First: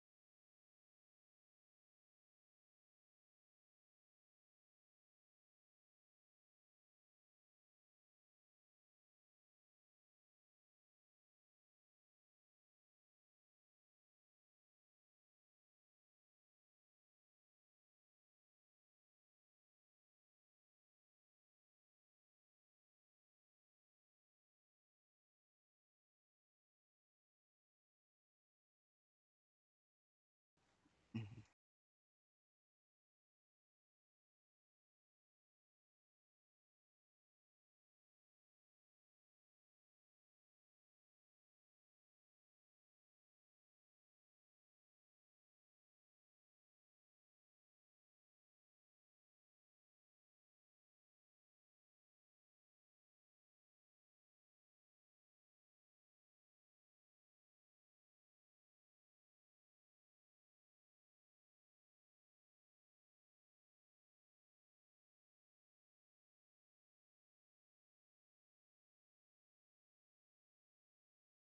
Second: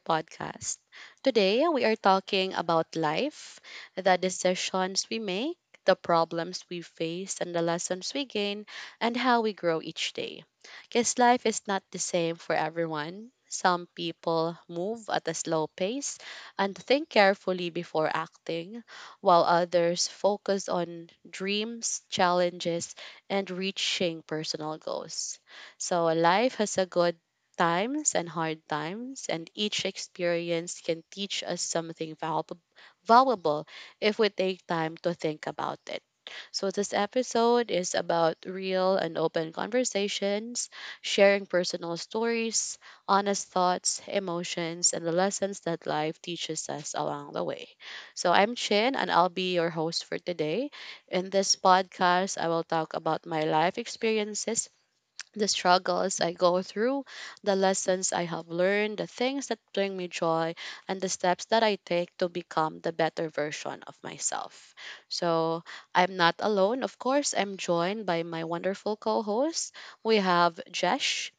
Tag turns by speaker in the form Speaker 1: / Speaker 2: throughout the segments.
Speaker 1: podcast. Today, we are talking about life, the decisions we make, the problems we face, and the lessons we gain, and how we grow each day. Because life is not the same for everyone. Some people move at a slow pace and think carefully before acting, while others focus on dreams, challenges, and reaching personal goals. So life has a good times and hard times, and each experience can teach us something valuable if we take time to think about it. So, this episode is about real and open conversations, sharing personal stories, honest thoughts, emotions, and the lessons that life teaches us along the way. So, I'm Chin, and I'll be your host for today. In this podcast, I will talk about my life experiences, the struggles I go through, the lessons I have learned, the things that bring me joy, and the steps that I take to become the better version of myself. So I'm not alone. Of course, I'm joined by my wonderful co hosts. We have Jesh.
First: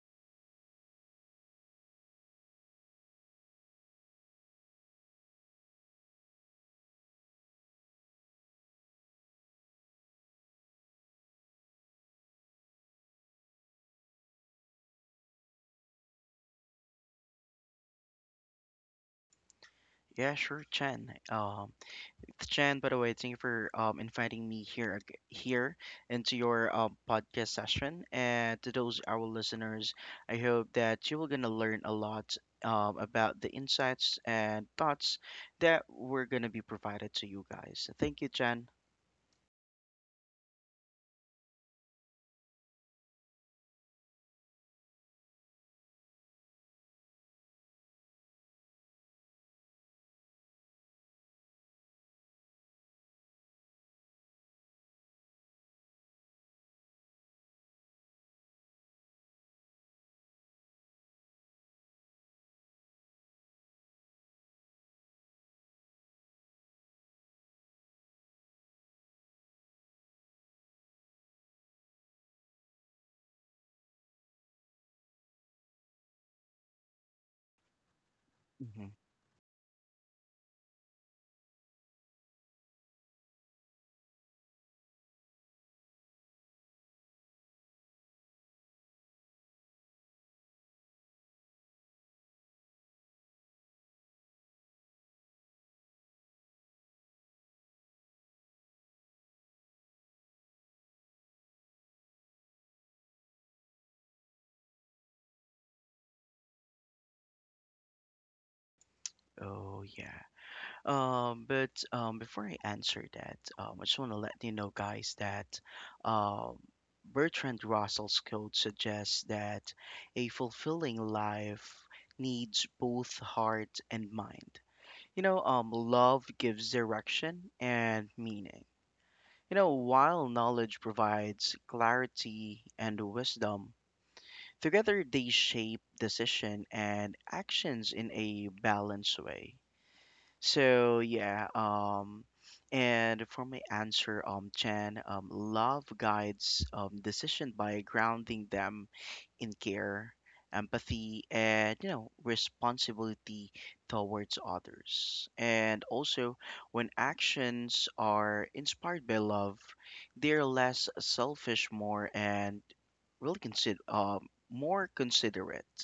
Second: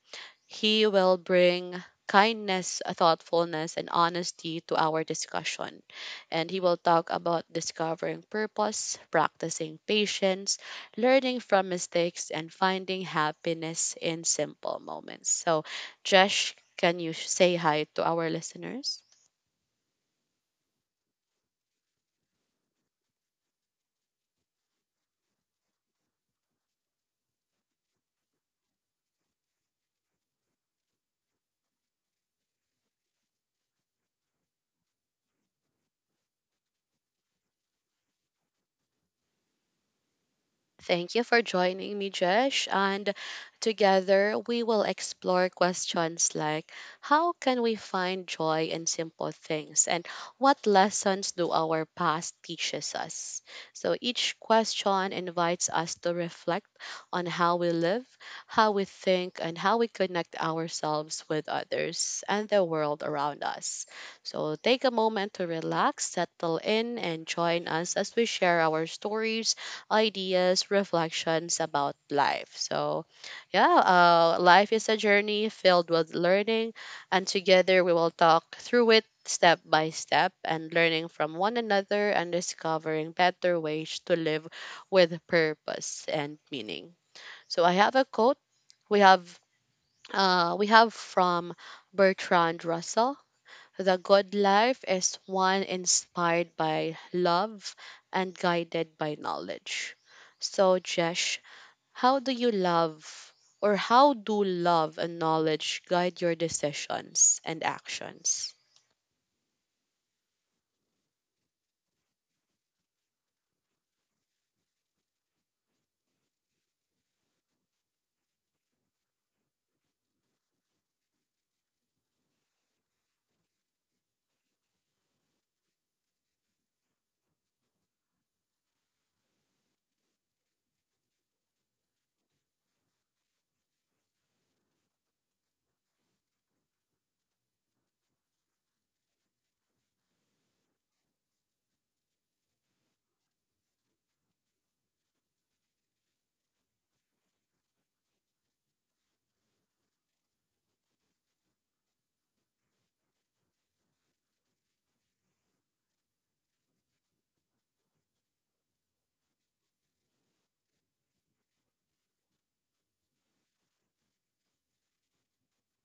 Speaker 1: He will bring kindness, thoughtfulness, and honesty to our discussion. And he will talk about discovering purpose, practicing patience, learning from mistakes, and finding happiness in simple moments. So, Jesh, can you say hi to our listeners?
Speaker 2: Yeah, sure, Chen. It's Chen, by the way, thank you for inviting me here here into your podcast session. And to those our listeners, I hope that you will gonna learn a lot about the insights and thoughts that we're gonna be provided to you guys. Thank you, Chen.
Speaker 1: Thank you for joining me, Jesh. And together we will explore questions like how can we find joy in simple things and what lessons do our past teaches us? So each question invites us to reflect on how we live, how we think, and how we connect ourselves with others and the world around us. So take a moment to relax, settle in, and join us as we share our stories, ideas, reflections about life. So, yeah, life is a journey filled with learning, and together we will talk
Speaker 2: Hmm.
Speaker 1: through it step by step and learning from one another and discovering better ways to live with purpose and meaning. So, I have a quote, we have we have from Bertrand Russell, the God life is one inspired by love and guided by knowledge. So, Jesh, how do you love or how do love and knowledge guide your decisions and actions?
Speaker 2: Oh yeah. But before I answer that, I just want to let you know, guys, that um, Bertrand Russell's code suggests that a fulfilling life needs both heart and mind. You know, love gives direction and meaning. You know, while knowledge provides clarity and wisdom, together they shape decision and actions in a balanced way. So yeah, and for my answer, Chen, love guides decision by grounding them in care, empathy, and responsibility towards others. And also, when actions are inspired by love, they're less selfish, more considerate,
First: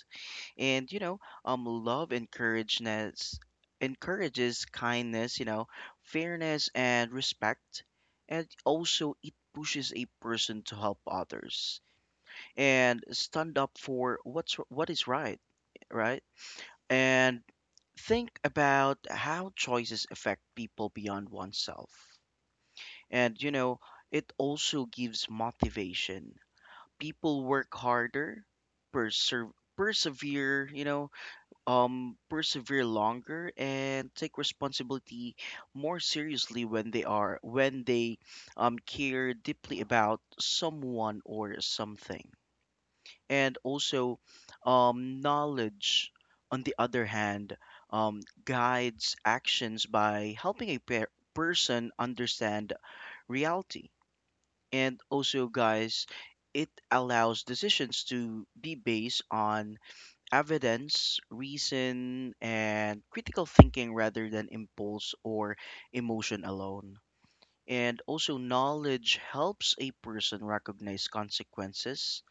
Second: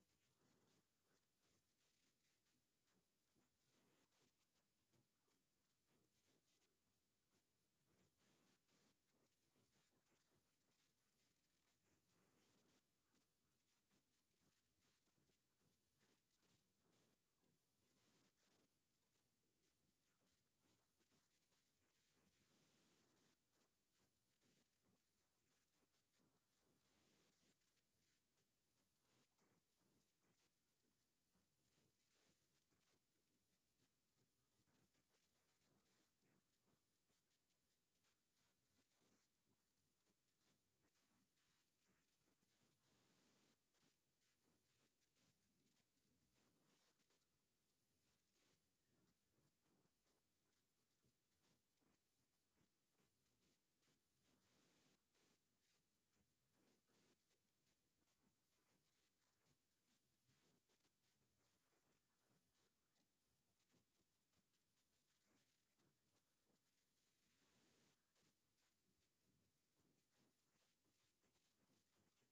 Speaker 2: and love encourages kindness, fairness, and respect, and also it pushes a person to help others and stand up for what is right, right and think about how choices affect people beyond oneself. And you know, it also gives motivation. People work harder, perser- persevere, you know, persevere longer, and take responsibility more seriously when they are when they care deeply about someone or something. And also, knowledge, on the other hand, guides actions by helping a person understand reality. And also, guys, it allows decisions to be based on evidence, reason, and critical thinking rather than impulse or emotion alone. And also, knowledge helps a person recognize consequences,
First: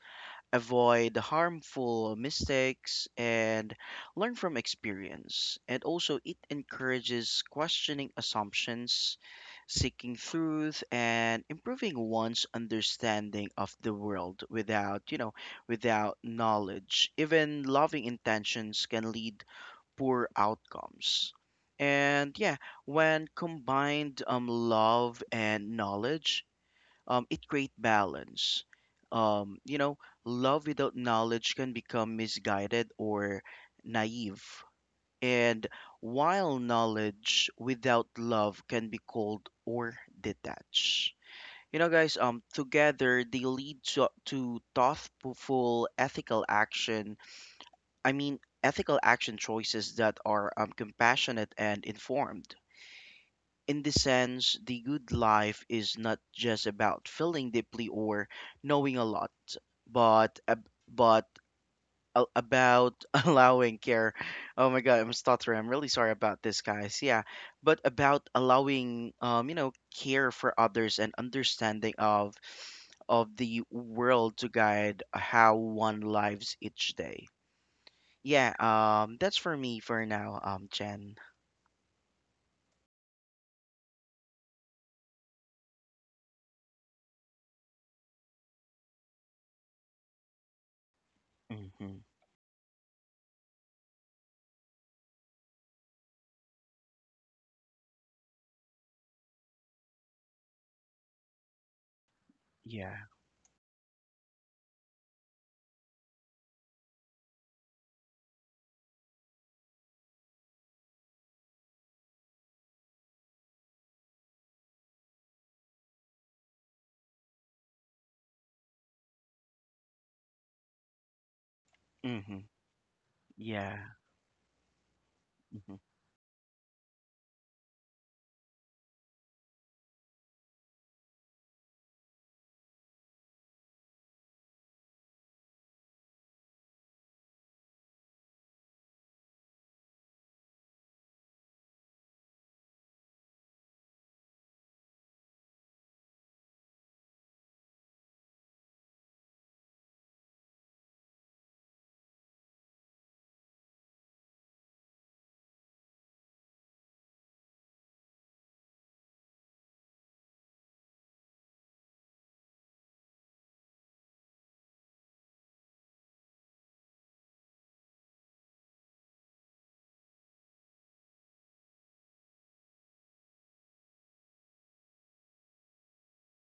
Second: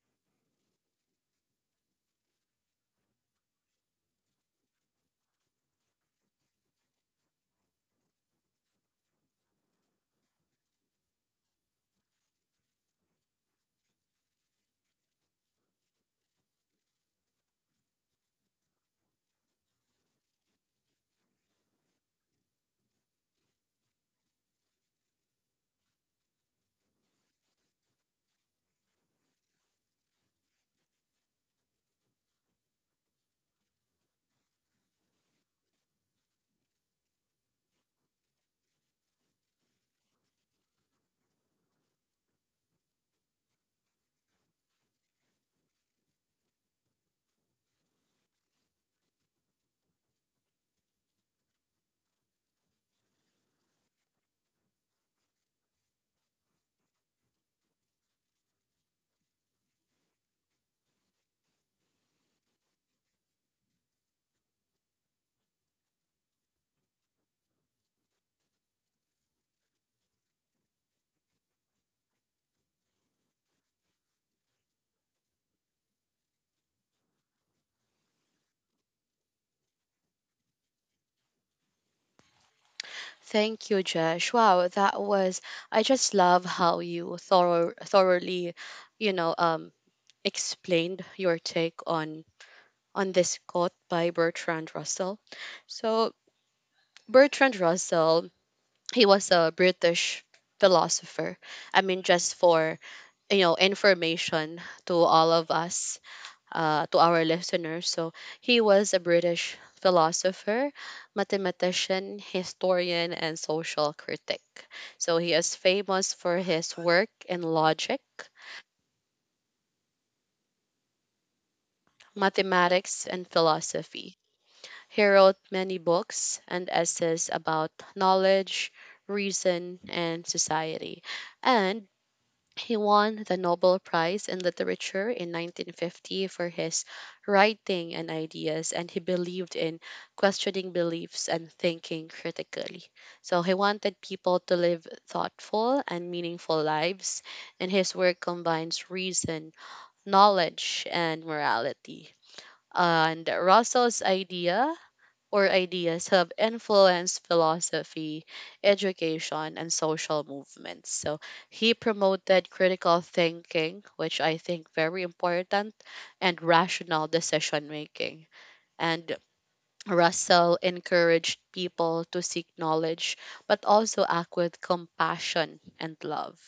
Speaker 2: avoid harmful mistakes, and learn from experience. And also, it encourages questioning assumptions, seeking truth, and improving one's understanding of the world without knowledge. Even loving intentions can lead poor outcomes. And yeah, when combined love and knowledge, it create balance. Um, you know, Love without knowledge can become misguided or naive, and while knowledge without love can be cold or detached. You know, guys, together they lead to thoughtful, ethical action. I mean, ethical action choices that are compassionate and informed. In this sense, the good life is not just about feeling deeply or knowing a lot, but about allowing care. Oh my God, I'm stuttering. I'm really sorry about this, guys. Yeah, but about allowing, care for others and understanding of the world to guide how one lives each day. Yeah, that's for me for now, Jen.
Speaker 1: Thank you, Jesh. Wow, that was, I just love how you thoroughly, you know, explained your take
Speaker 2: Mm-hmm.
Speaker 1: on this quote by Bertrand Russell. So Bertrand Russell, he was a British philosopher. I mean, just for,
Speaker 2: Yeah.
Speaker 1: you know, information to all of us, to our listeners. So he was a British philosopher, mathematician, historian, and social critic. So he is famous for his work in logic,
Speaker 2: Mm-hmm.
Speaker 1: mathematics, and
Speaker 2: Yeah.
Speaker 1: philosophy. He wrote many books and essays about knowledge, reason, and society. And he won the Nobel Prize in Literature in 1950 for his writing and ideas, and he believed in questioning beliefs and thinking critically. So he wanted people to live thoughtful and meaningful lives, and his work combines reason, knowledge, and morality. And Russell's ideas have influenced philosophy, education, and social movements. So he promoted critical thinking, which I think very important, and rational decision making. And Russell encouraged people to seek knowledge, but also act with compassion and love,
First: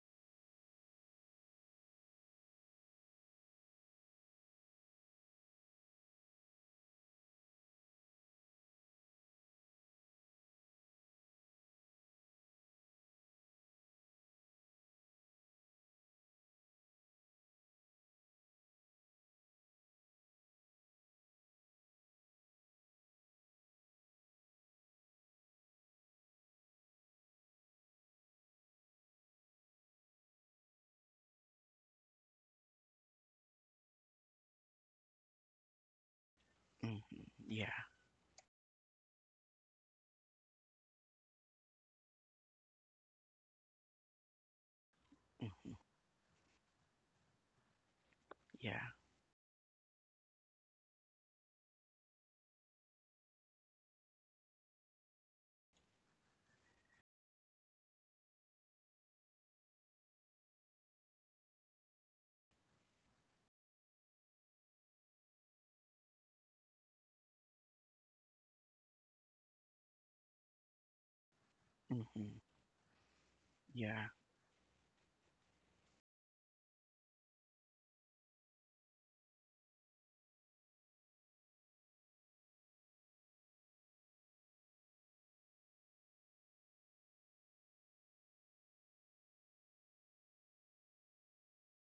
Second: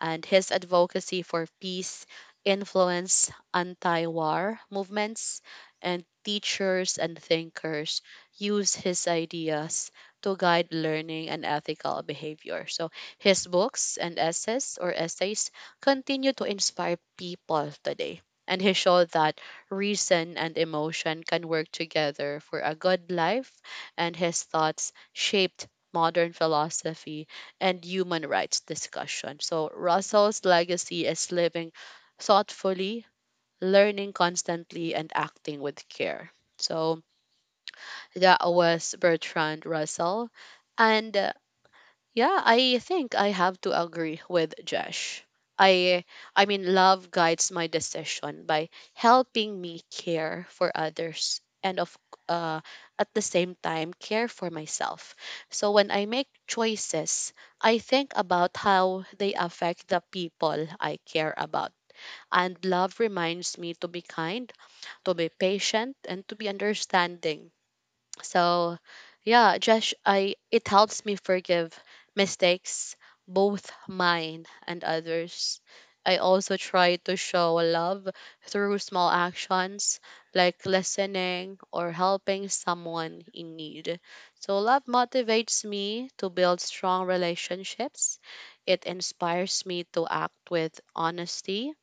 Speaker 1: and his advocacy for peace influenced anti war movements, and teachers and thinkers use his ideas to guide learning and ethical behavior. So his books and essays continue to inspire people today. And he showed that reason and emotion can work together for a good life, and his thoughts shaped modern philosophy and human rights discussion. So Russell's legacy is living thoughtfully, learning constantly, and acting with care.
Speaker 2: Hmm.
Speaker 1: So
Speaker 2: Yeah,
Speaker 1: that was Bertrand Russell. And yeah, I think I have to agree with Josh. I I mean love guides my decision by
Speaker 2: yeah,
Speaker 1: helping me care for others and of uh at the same time care for myself. So when I make choices, I think about how they affect the people I care about. And love reminds me to be kind, to be patient, and to be understanding, so, yeah, Josh, I it helps me forgive
Speaker 2: hmm,
Speaker 1: mistakes, both
Speaker 2: yeah,
Speaker 1: mine and others. I also try to show love through small actions like listening or helping someone in need. So, love motivates me to build strong relationships. It inspires me to act with honesty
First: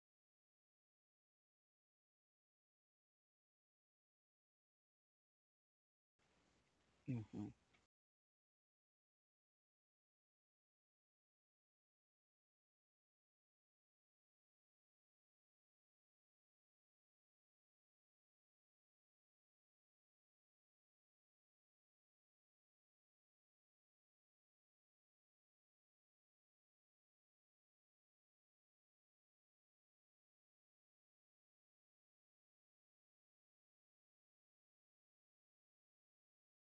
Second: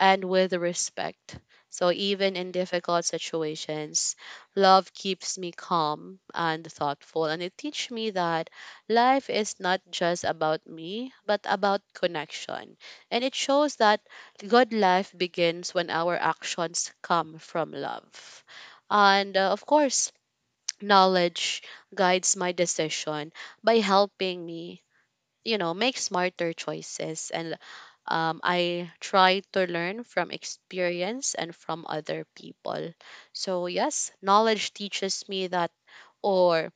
Speaker 1: and with respect. So even in difficult situations, love keeps me calm and
Speaker 2: hmm,
Speaker 1: thoughtful. And
Speaker 2: hmm,
Speaker 1: it teaches me that life is not just about me, but about connection. And it shows that good life begins when our actions come from love. And of course, knowledge guides my decision by helping me, you know, make smarter choices. And I try to learn from experience and from other people. So, yes, knowledge teaches me that, or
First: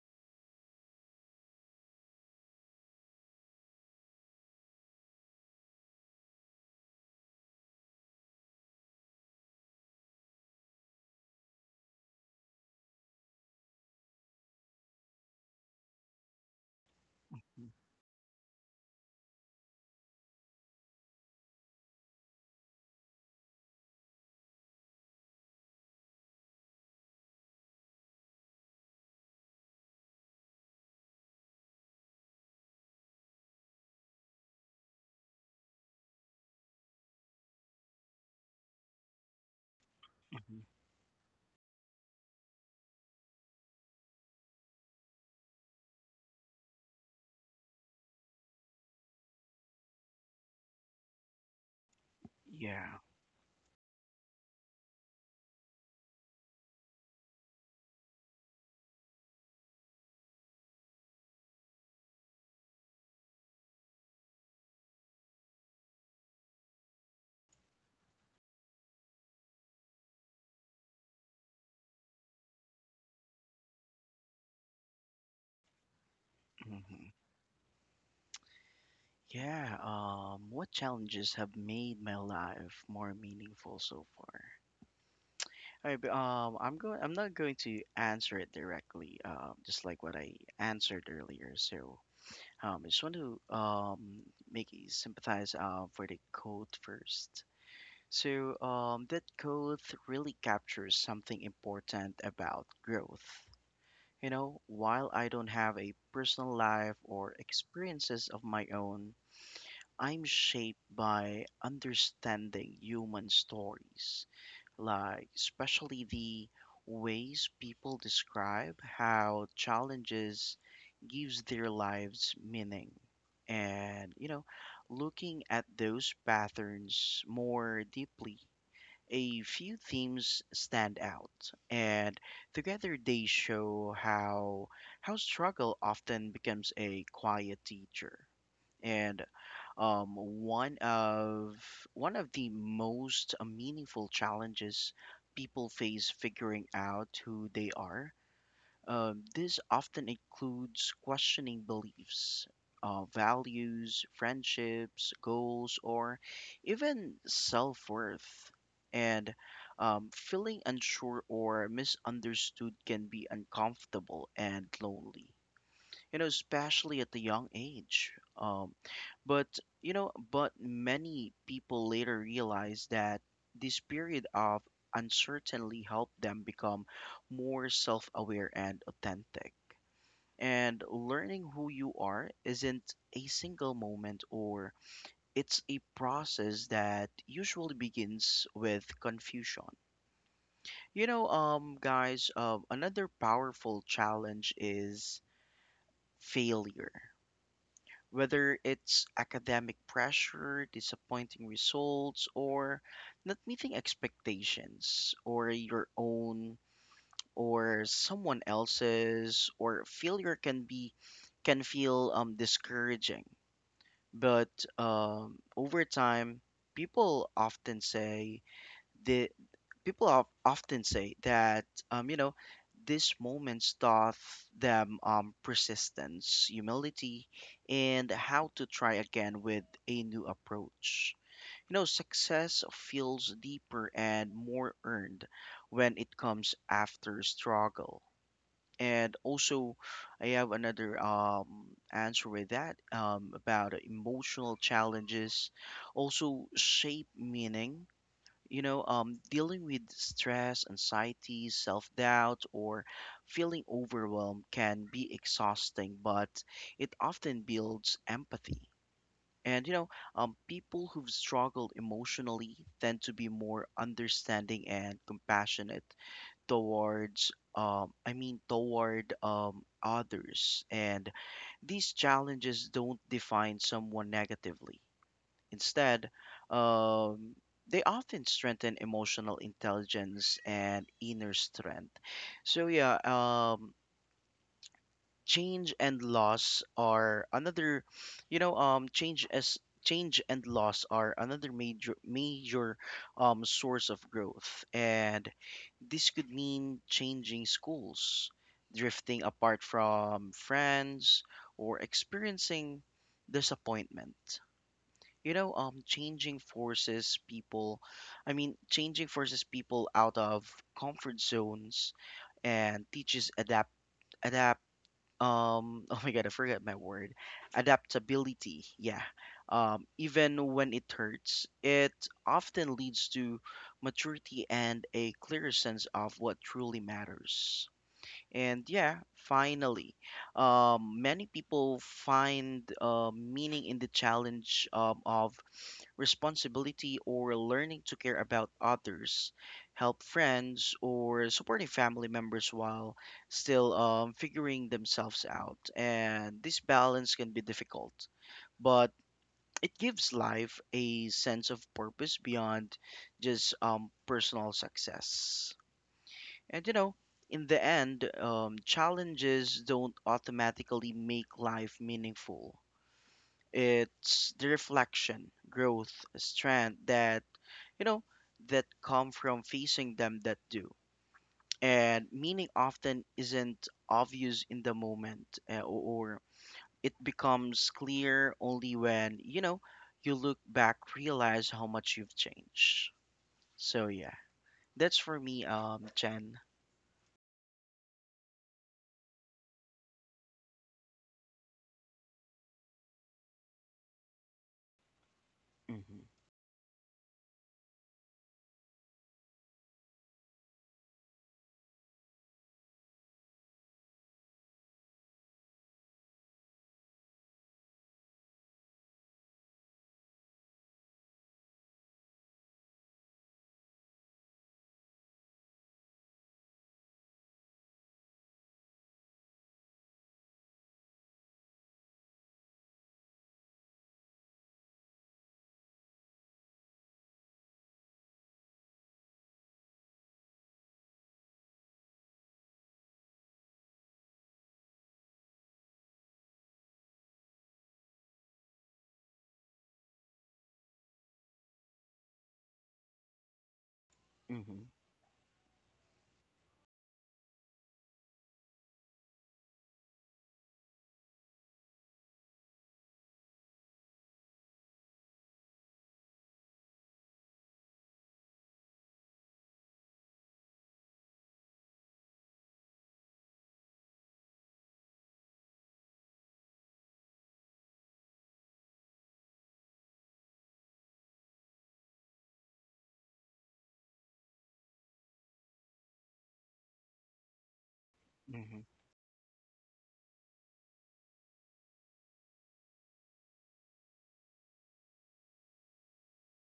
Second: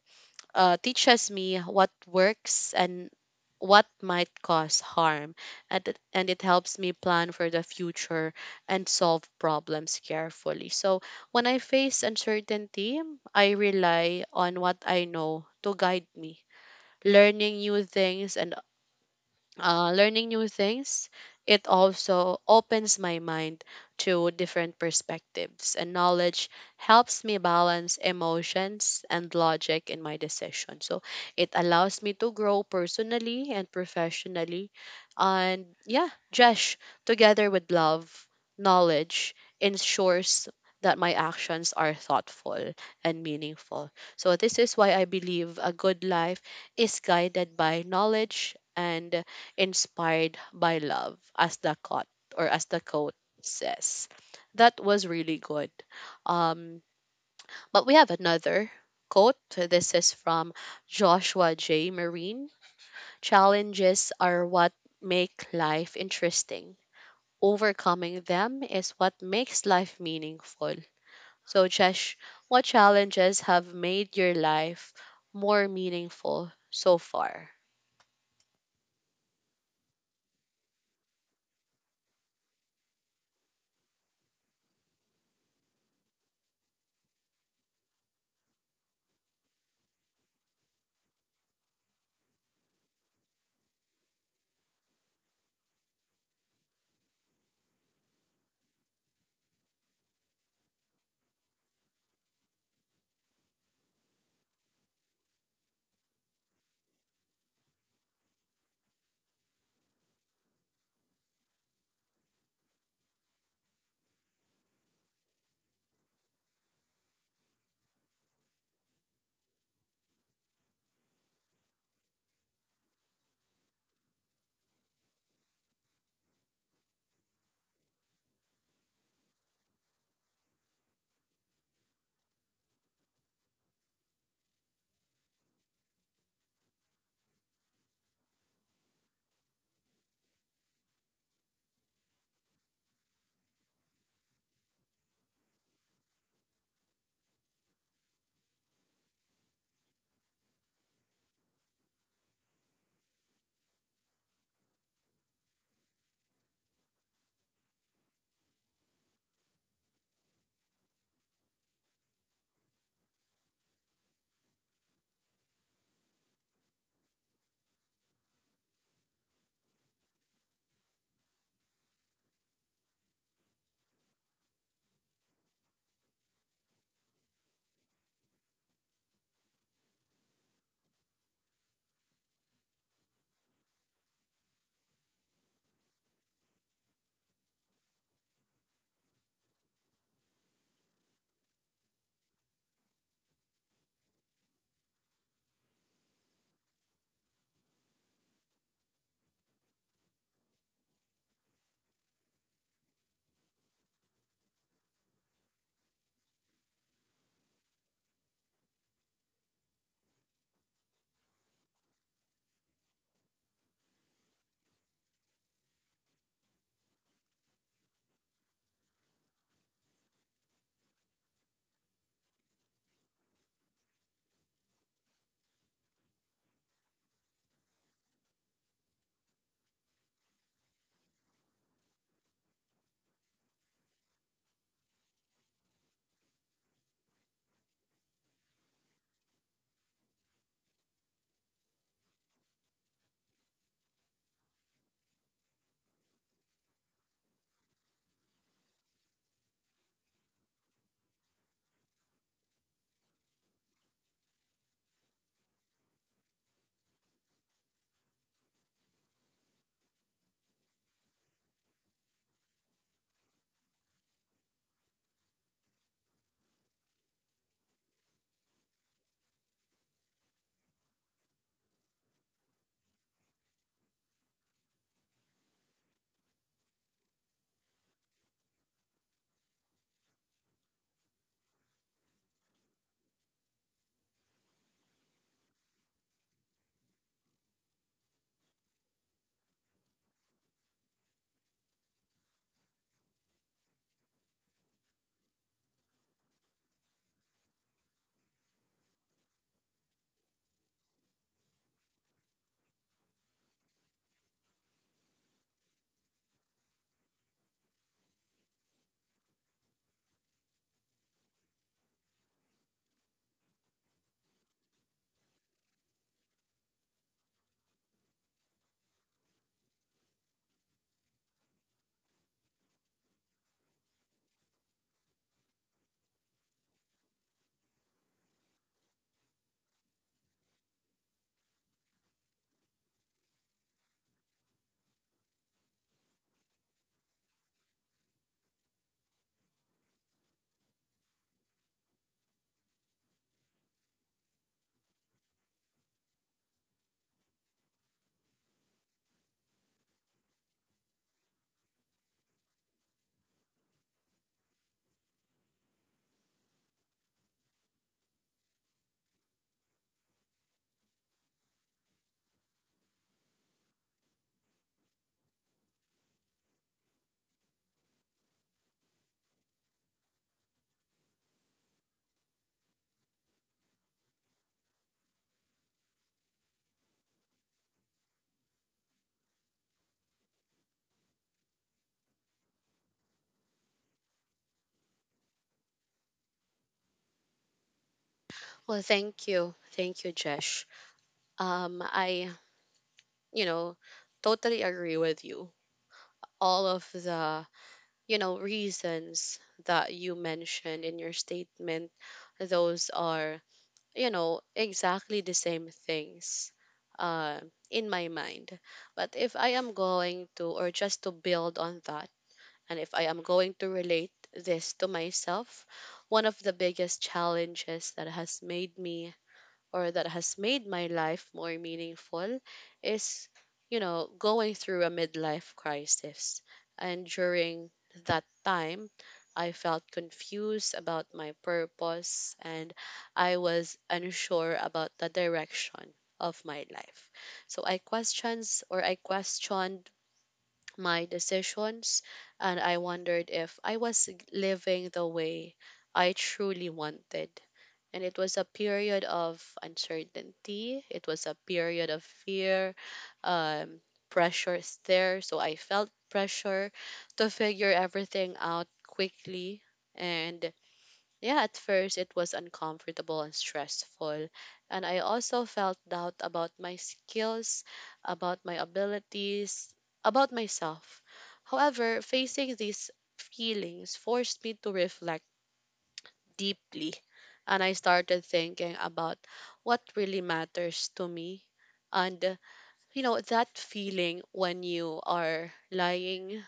Speaker 1: uh, teaches me what works and what might cause harm. And it helps me plan for the future and solve problems carefully. So, when I face uncertainty, I rely on what I know to guide me. Learning new things and learning new things, it also opens my mind to different perspectives, and knowledge helps me balance emotions and logic in my decision. So it allows me to grow personally and professionally. And yeah, Jesh, together with love, knowledge ensures that my actions are thoughtful and meaningful. So this is why I believe a good life is guided by knowledge and inspired by love, as the quote or as the
Speaker 2: yeah,
Speaker 1: quote says. That was really good. Um, but we have another quote. This is from Joshua J. Marine. Challenges are what make life interesting. Overcoming them is what makes life meaningful. So, Jesh, what challenges have made your life more meaningful so
Speaker 2: hmm,
Speaker 1: far?
Speaker 2: yeah. What challenges have made my life more meaningful so far? I, I'm going. I'm not going to answer it directly. Just like what I answered earlier. So, I just want to make you sympathize for the quote first. So, that quote really captures something important about growth. You know, while I don't have a personal life or experiences of my own, I'm shaped by understanding human stories, like especially the ways people describe how challenges gives their lives meaning. And, you know, looking at those patterns more deeply, a few themes stand out, and together they show how struggle often becomes a quiet teacher. And um, one of one of the most meaningful challenges people face figuring out who they are. This often includes questioning beliefs, values, friendships, goals, or even self worth. And feeling unsure or misunderstood can be uncomfortable and lonely, especially at the young age. Um, but but many people later realize that this period of uncertainty helped them become more self-aware and authentic. And learning who you are isn't a single moment, or it's a process that usually begins with confusion. You know, guys, another powerful challenge is failure. Whether it's academic pressure, disappointing results, or not meeting expectations, or your own, or someone else's, or failure can be can feel discouraging. But over time, people often say that people of often say that these moments taught them persistence, humility, and how to try again with a new approach. You know, success feels deeper and more earned when it comes after struggle. And also, I have another answer with that, about emotional challenges also shape meaning. You know, dealing with stress, anxiety, self-doubt, or feeling overwhelmed can be exhausting, but it often builds empathy. And people who've struggled emotionally tend to be more understanding and compassionate towards I mean toward others, and these challenges don't define someone negatively. Instead, um, they often strengthen emotional intelligence and inner strength. So yeah, change and loss are another, you know, um, change as change and loss are another major source of growth, and this could mean changing schools, drifting apart from friends, or experiencing disappointment. You know, changing forces people out of comfort zones, and teaches adapt adapt oh my God, I forgot my word. Adaptability. Yeah. Even when it hurts, it often leads to maturity and a clearer sense of what truly matters. And yeah, finally, many people find meaning in the challenge of responsibility, or learning to care about others, help friends, or supporting family members while still figuring themselves out. And this balance can be difficult, but it gives life a sense of purpose beyond just personal success. And you know, in the end, challenges don't automatically make life meaningful. It's the reflection, growth, strength that, you know, that come from facing them that do. And meaning often isn't obvious in the moment, or it becomes clear only when, you know, you look back, realize how much you've changed. So, yeah, that's for me, Chen.
Speaker 1: Well, thank you. Thank you, Jesh. I, you know, totally agree with you.
Speaker 2: Hmm.
Speaker 1: All of the, you know, reasons that you mentioned in your statement, those are, you know, exactly the same things uh, in my mind. But if I am going to, or just to build on that, and if I am going to relate this to myself, one of the biggest challenges that has made my life more meaningful is, you know, going through a midlife crisis. And during that time, I felt confused about my purpose and I was unsure about the direction of my life. So I questions or I questioned my decisions and I wondered if I was
Speaker 2: Hmm.
Speaker 1: living the way I truly wanted. And it was a period of uncertainty. It was a period of fear. Um, pressure is there. So I felt pressure to figure everything out quickly. And yeah, at first it was uncomfortable and stressful. And I also felt doubt about my skills, about my abilities, about myself. However, facing these feelings forced me to reflect deeply and I started
Speaker 2: Hmm.
Speaker 1: thinking about what really matters to me. And you know, that feeling when you are lying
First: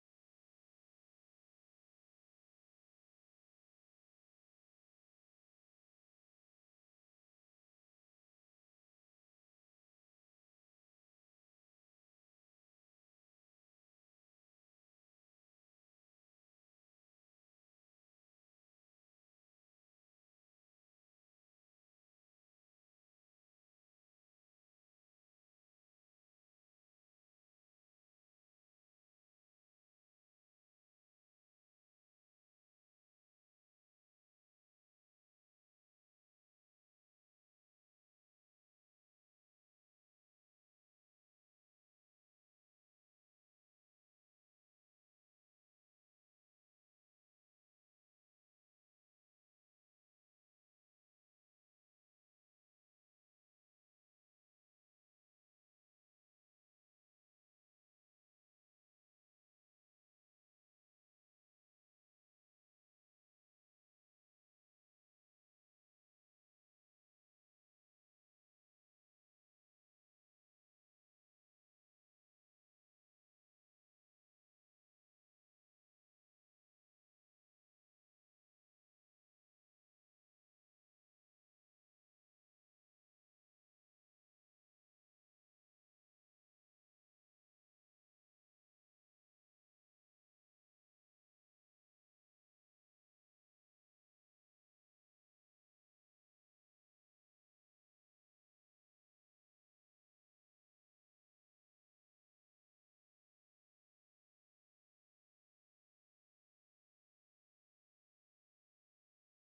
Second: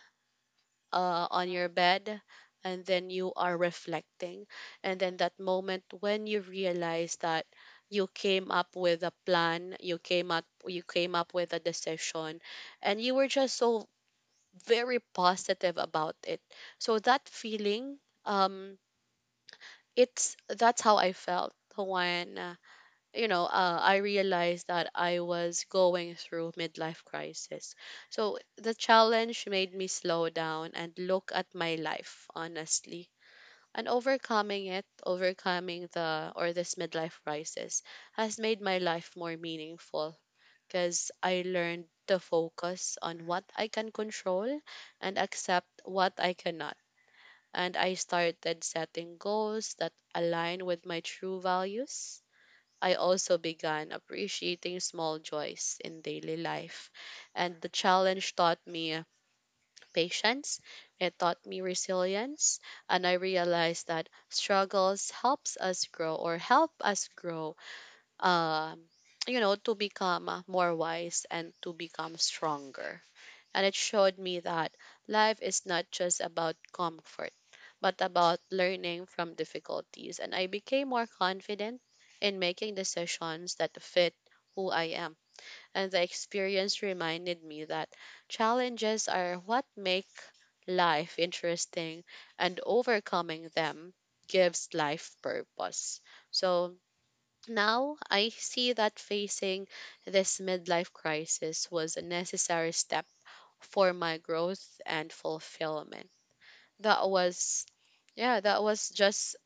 Speaker 1: on your bed and then you are reflecting, and then that moment when you realize that you came up with a plan, you came up with a decision and you were just so very positive about it. So that feeling, um it's that's how I felt when, you know, I realized that I was going through midlife crisis. So the challenge made me slow down and look at my life honestly. And overcoming it, overcoming the or this midlife crisis has made my life more meaningful because I learned to focus on what I can control and accept what I cannot and I started setting goals that align with my true values. I also began appreciating small joys in daily life. And the challenge taught me patience, it taught me resilience, and I realized that struggles helps us grow or help us grow, um you know, to become more wise and to become stronger, and it showed me that life is not just about comfort, but about learning from difficulties. And I became more confident in making decisions that fit who I am. And the experience reminded me that challenges are what make life interesting, and overcoming them gives life purpose. So now I see that facing this midlife crisis was a necessary step for my growth and fulfillment. That was, yeah, that was just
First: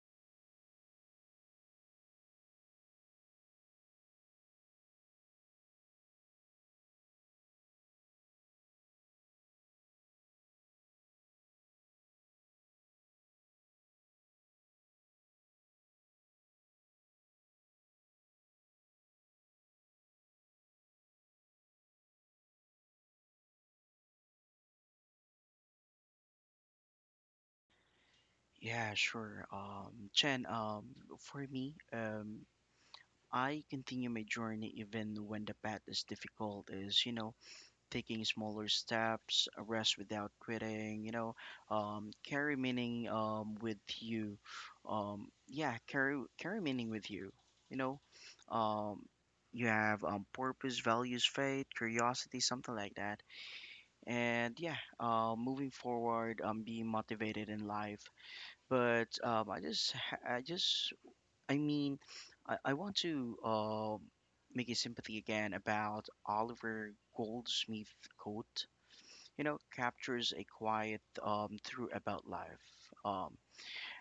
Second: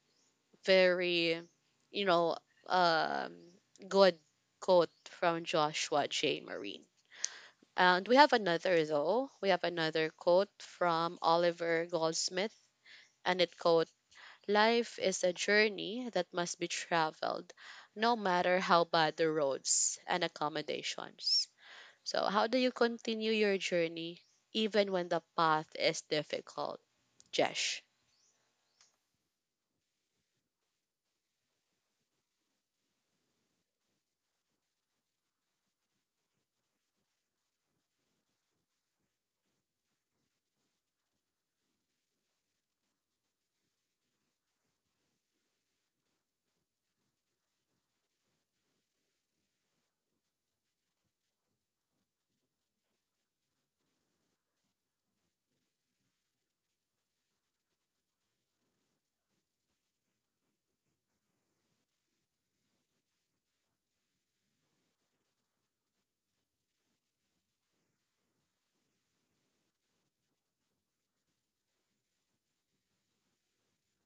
Speaker 1: very, you know, um, good quote from Joshua J. Marine. And we have another though. We have another quote from Oliver Goldsmith, and it quote, "Life is a journey that must be traveled, no matter how bad the roads and accommodations." So, how do you continue your journey even when the path is difficult? Jesh.
Speaker 2: Yeah, sure. Chen, for me, I continue my journey even when the path is difficult, is, you know, taking smaller steps, a rest without quitting, you know, carry meaning, with you. Yeah, carry meaning with you, you know. Um, you have, purpose, values, faith, curiosity, something like that. And yeah, moving forward, being motivated in life, but I mean I want to make a sympathy again about Oliver Goldsmith quote. You know, captures a quiet truth about life. um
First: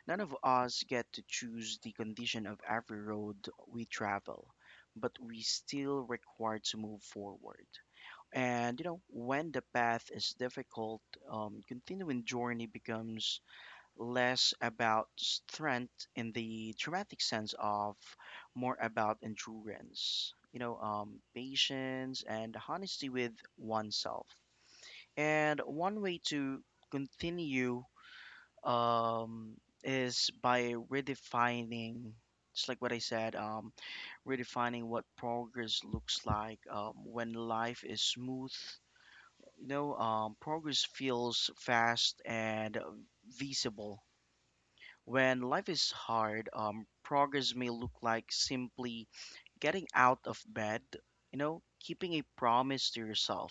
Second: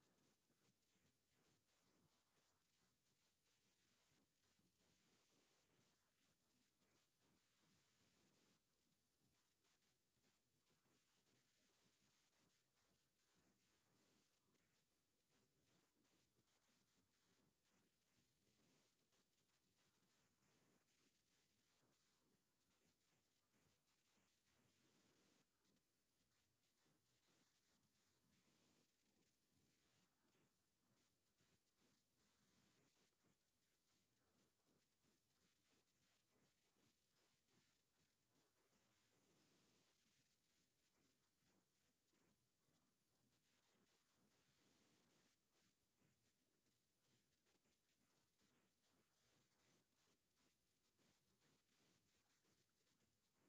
Speaker 2: None of us get to choose the condition of every road we travel, but we still required to move forward. And you know, when the path is difficult, continuing journey becomes less about strength in the dramatic sense of more about endurance, you know, patience and honesty with oneself. And one way to continue um, is by redefining, just like what I said, redefining what progress looks like when life is smooth. You know, progress feels fast and visible. When life is hard, progress may look like simply getting out of bed, you know, keeping a promise to yourself,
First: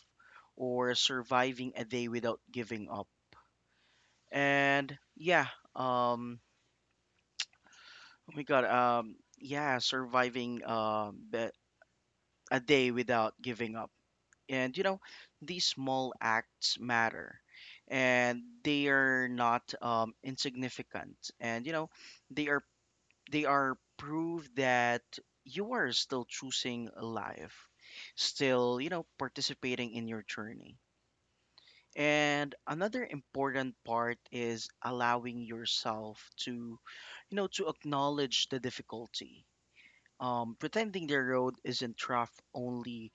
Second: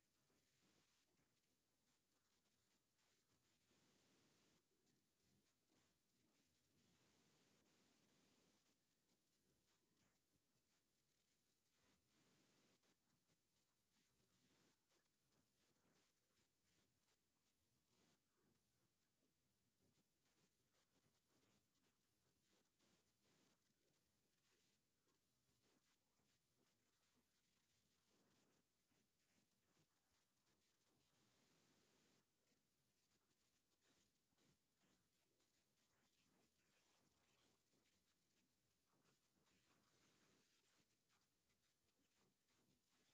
Speaker 2: or surviving a day without giving up. And yeah, um, oh my God. Yeah, surviving a day without giving up. And you know, these small acts matter, and they are not insignificant. And you know, they are they are proof that you are still choosing life, still, you know, participating in your journey. And another important part is allowing yourself to acknowledge the difficulty. Pretending the road isn't rough only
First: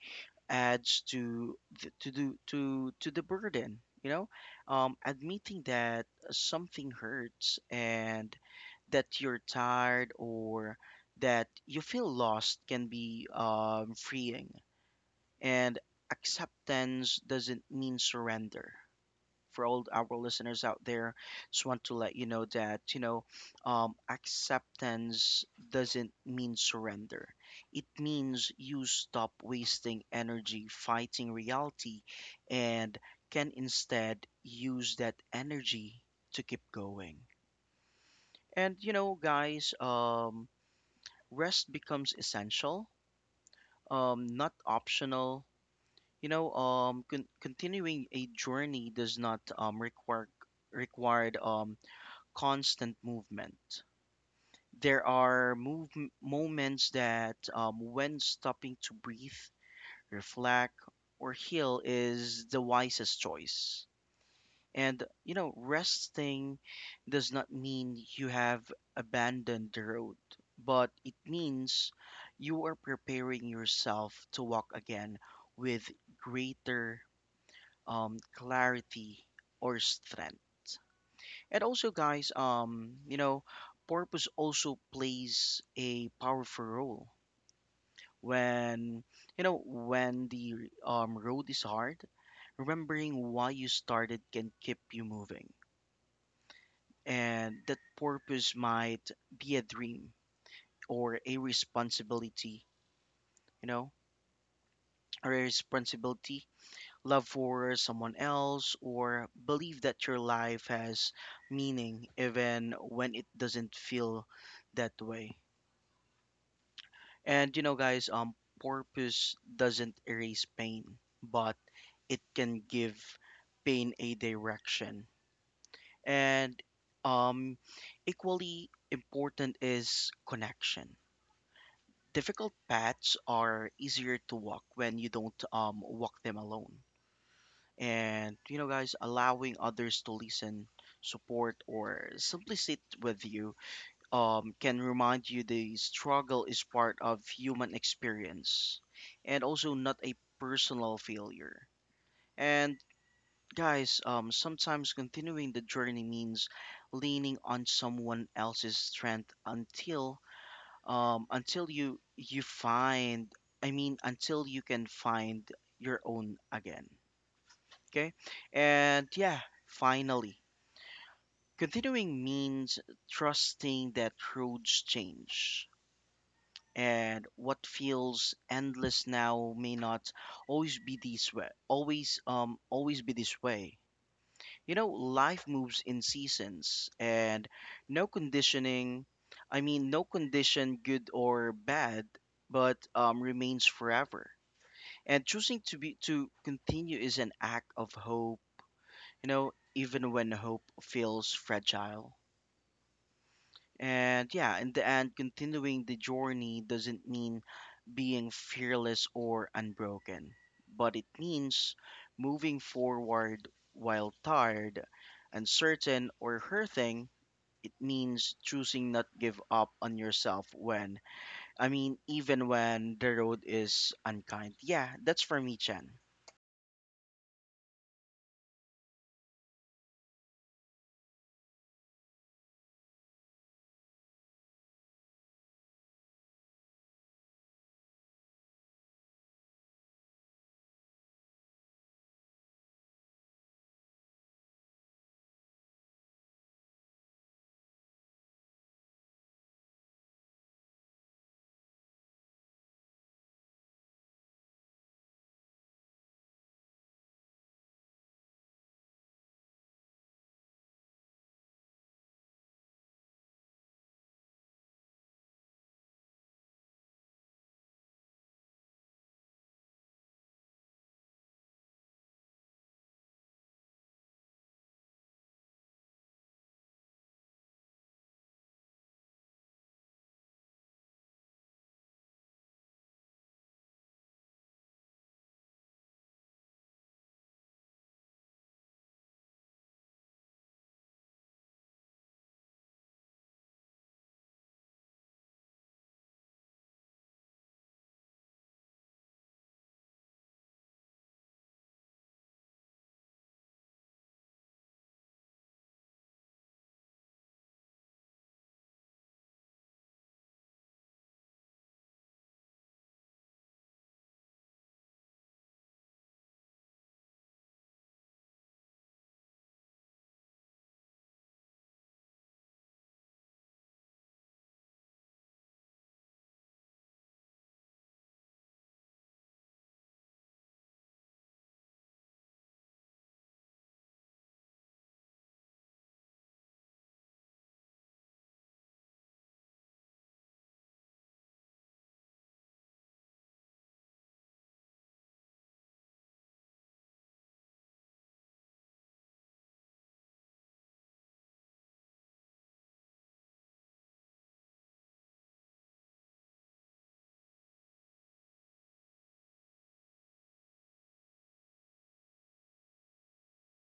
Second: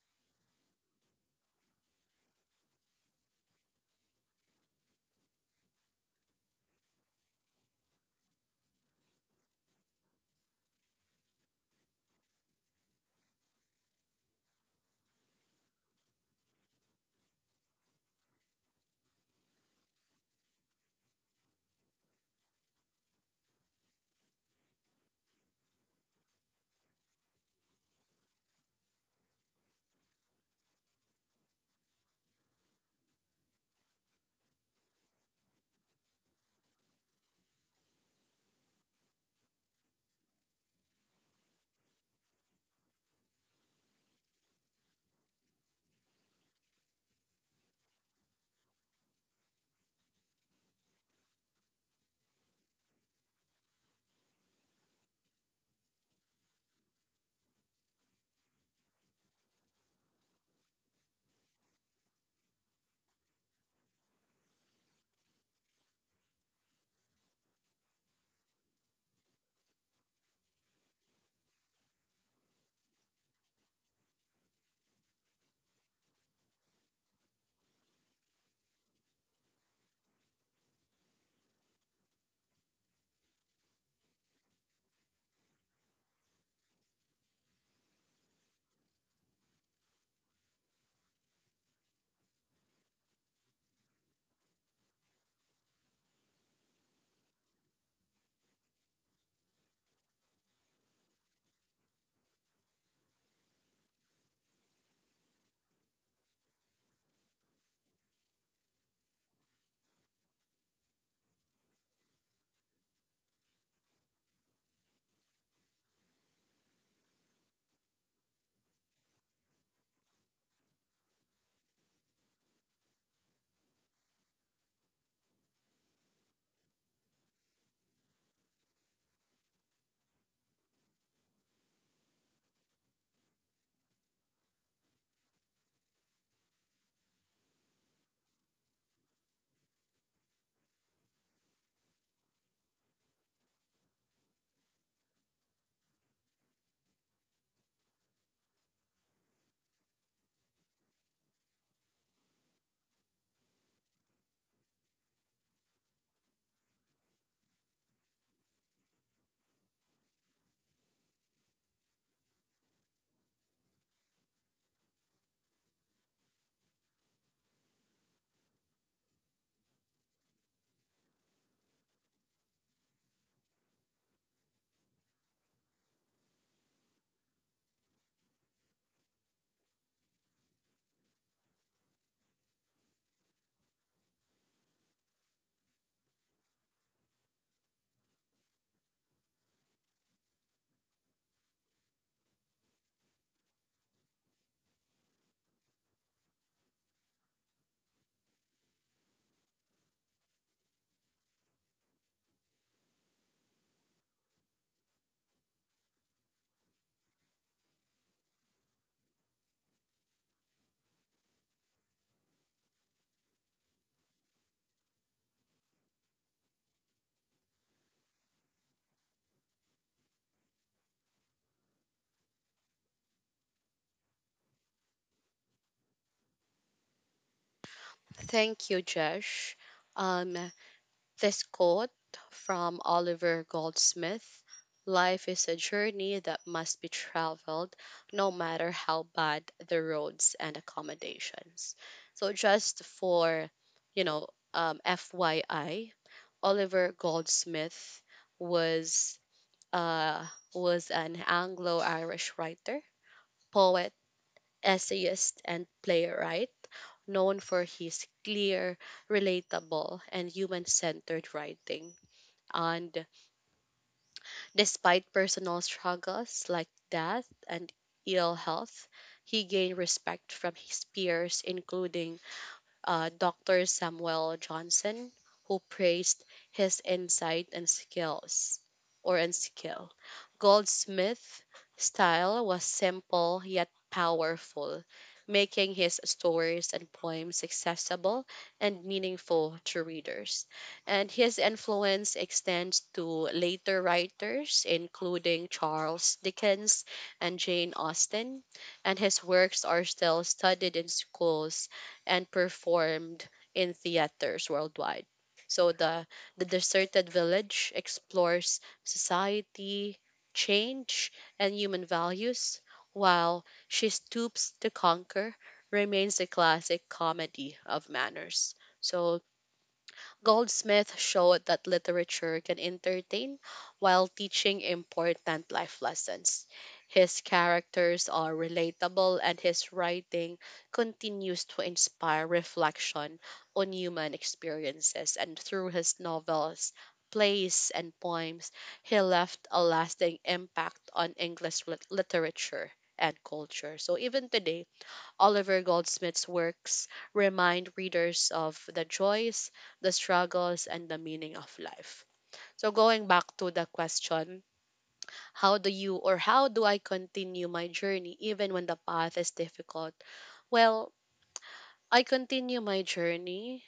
Speaker 2: adds to th- to do to the burden. Admitting that something hurts and that you're tired or that you feel lost can be freeing, and acceptance doesn't mean surrender, for all our listeners out there. Just want to let you know that, acceptance doesn't mean surrender. It means you stop wasting energy fighting reality and can instead use that energy to keep going. And, you know, guys, rest becomes essential, not optional. Continuing a journey does not required constant movement. There are move moments that, when stopping to breathe, reflect, or heal is the wisest choice. And you know, resting does not mean you have abandoned the road, but it means you are preparing yourself to walk again with greater clarity or strength. And also, guys, purpose also plays a powerful role when when the road is hard. Remembering why you started can keep you moving, and that purpose might be a dream or a responsibility. You know, or a responsibility, love for someone else, or believe that your life has meaning even when it doesn't feel that way. And purpose doesn't erase pain, but it can give pain a direction. And um, Equally important is connection. Difficult paths are easier to walk when you don't walk them alone. And you know, guys, allowing others to listen, support, or simply sit with you can remind you the struggle is part of human experience and also not a personal failure. And Sometimes continuing the journey means leaning on someone else's strength until you find I mean until you can find your own again. Okay? And yeah, finally, continuing means trusting that roads change and what feels endless now may not always be this way. You know, life moves in seasons and no conditioning no condition good or bad but remains forever, and choosing to continue is an act of hope, you know, even when hope feels fragile. And yeah, in the end, continuing the journey doesn't mean being fearless or unbroken, but it means moving forward while tired, uncertain, or hurting. It means choosing not give up on yourself when, even when the road is unkind. Yeah, that's for me, Chen.
Speaker 1: Thank you, Jesh. Um, this quote from Oliver Goldsmith, Life is a journey that must be traveled no matter how bad the roads and accommodations. So, just for, you know, FYI, Oliver Goldsmith was uh, was an Anglo Irish writer, poet, essayist, and playwright, known for his clear, relatable, and human centered writing. And despite personal struggles like death and ill health, he gained respect from his peers, including Dr. Samuel Johnson, who praised his insight and skills or and skill. Goldsmith's style was simple yet powerful, making his stories and poems accessible and meaningful to readers. And his influence extends to later writers, including Charles Dickens and Jane Austen, and his works are still studied in schools and performed in theaters worldwide. So the deserted village explores society, change, and human values, while she stoops to conquer remains a classic comedy of manners. So Goldsmith showed that literature can entertain while teaching important life lessons. His characters are relatable and his writing continues to inspire reflection on human experiences. And through his novels, plays, and poems, he left a lasting impact on English literature and culture. So even today, Oliver Goldsmith's works remind readers of the joys, the struggles, and the meaning of life. So, going back to the question, how do I continue my journey even when the path is difficult? Well, I continue my journey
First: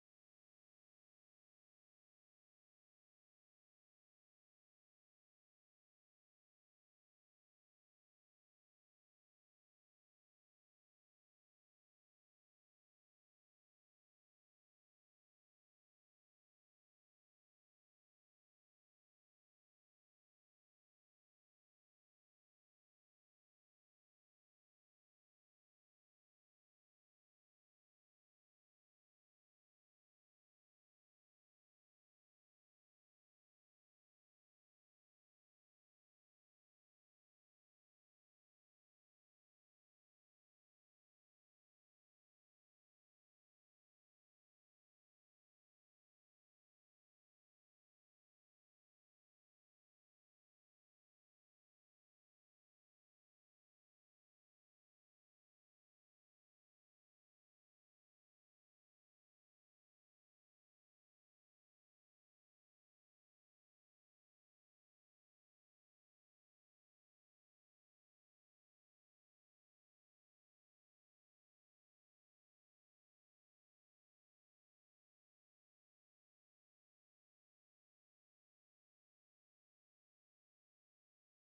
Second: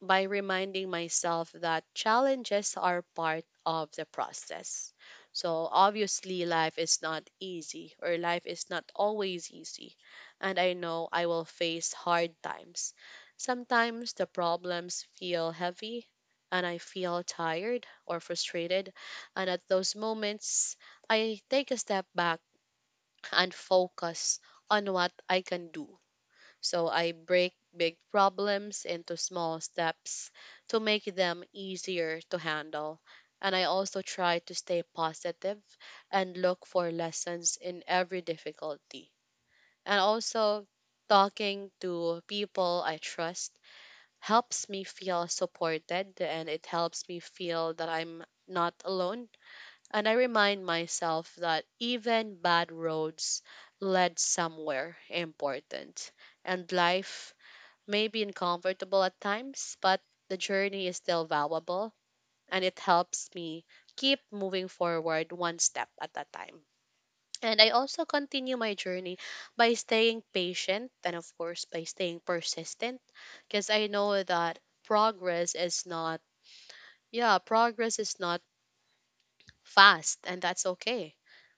Speaker 1: by reminding myself that challenges are part of the process. So, obviously, life is not always easy. And I know I will face hard times. Sometimes the problems feel heavy, and I feel tired or frustrated. And at those moments, I take a step back and focus on what I can do, so I break big problems into small steps to make them easier to handle. And I also try to stay positive and look for lessons in every difficulty. And also, talking to people I trust helps me feel supported and it helps me feel that I'm not alone. And I remind myself that even bad roads led somewhere important and life maybe uncomfortable at times, but the journey is still valuable and it helps me keep moving forward one step at a time. And I also continue my journey by staying patient and, of course, by staying persistent because I know that progress is not, yeah, progress is not fast and that's okay.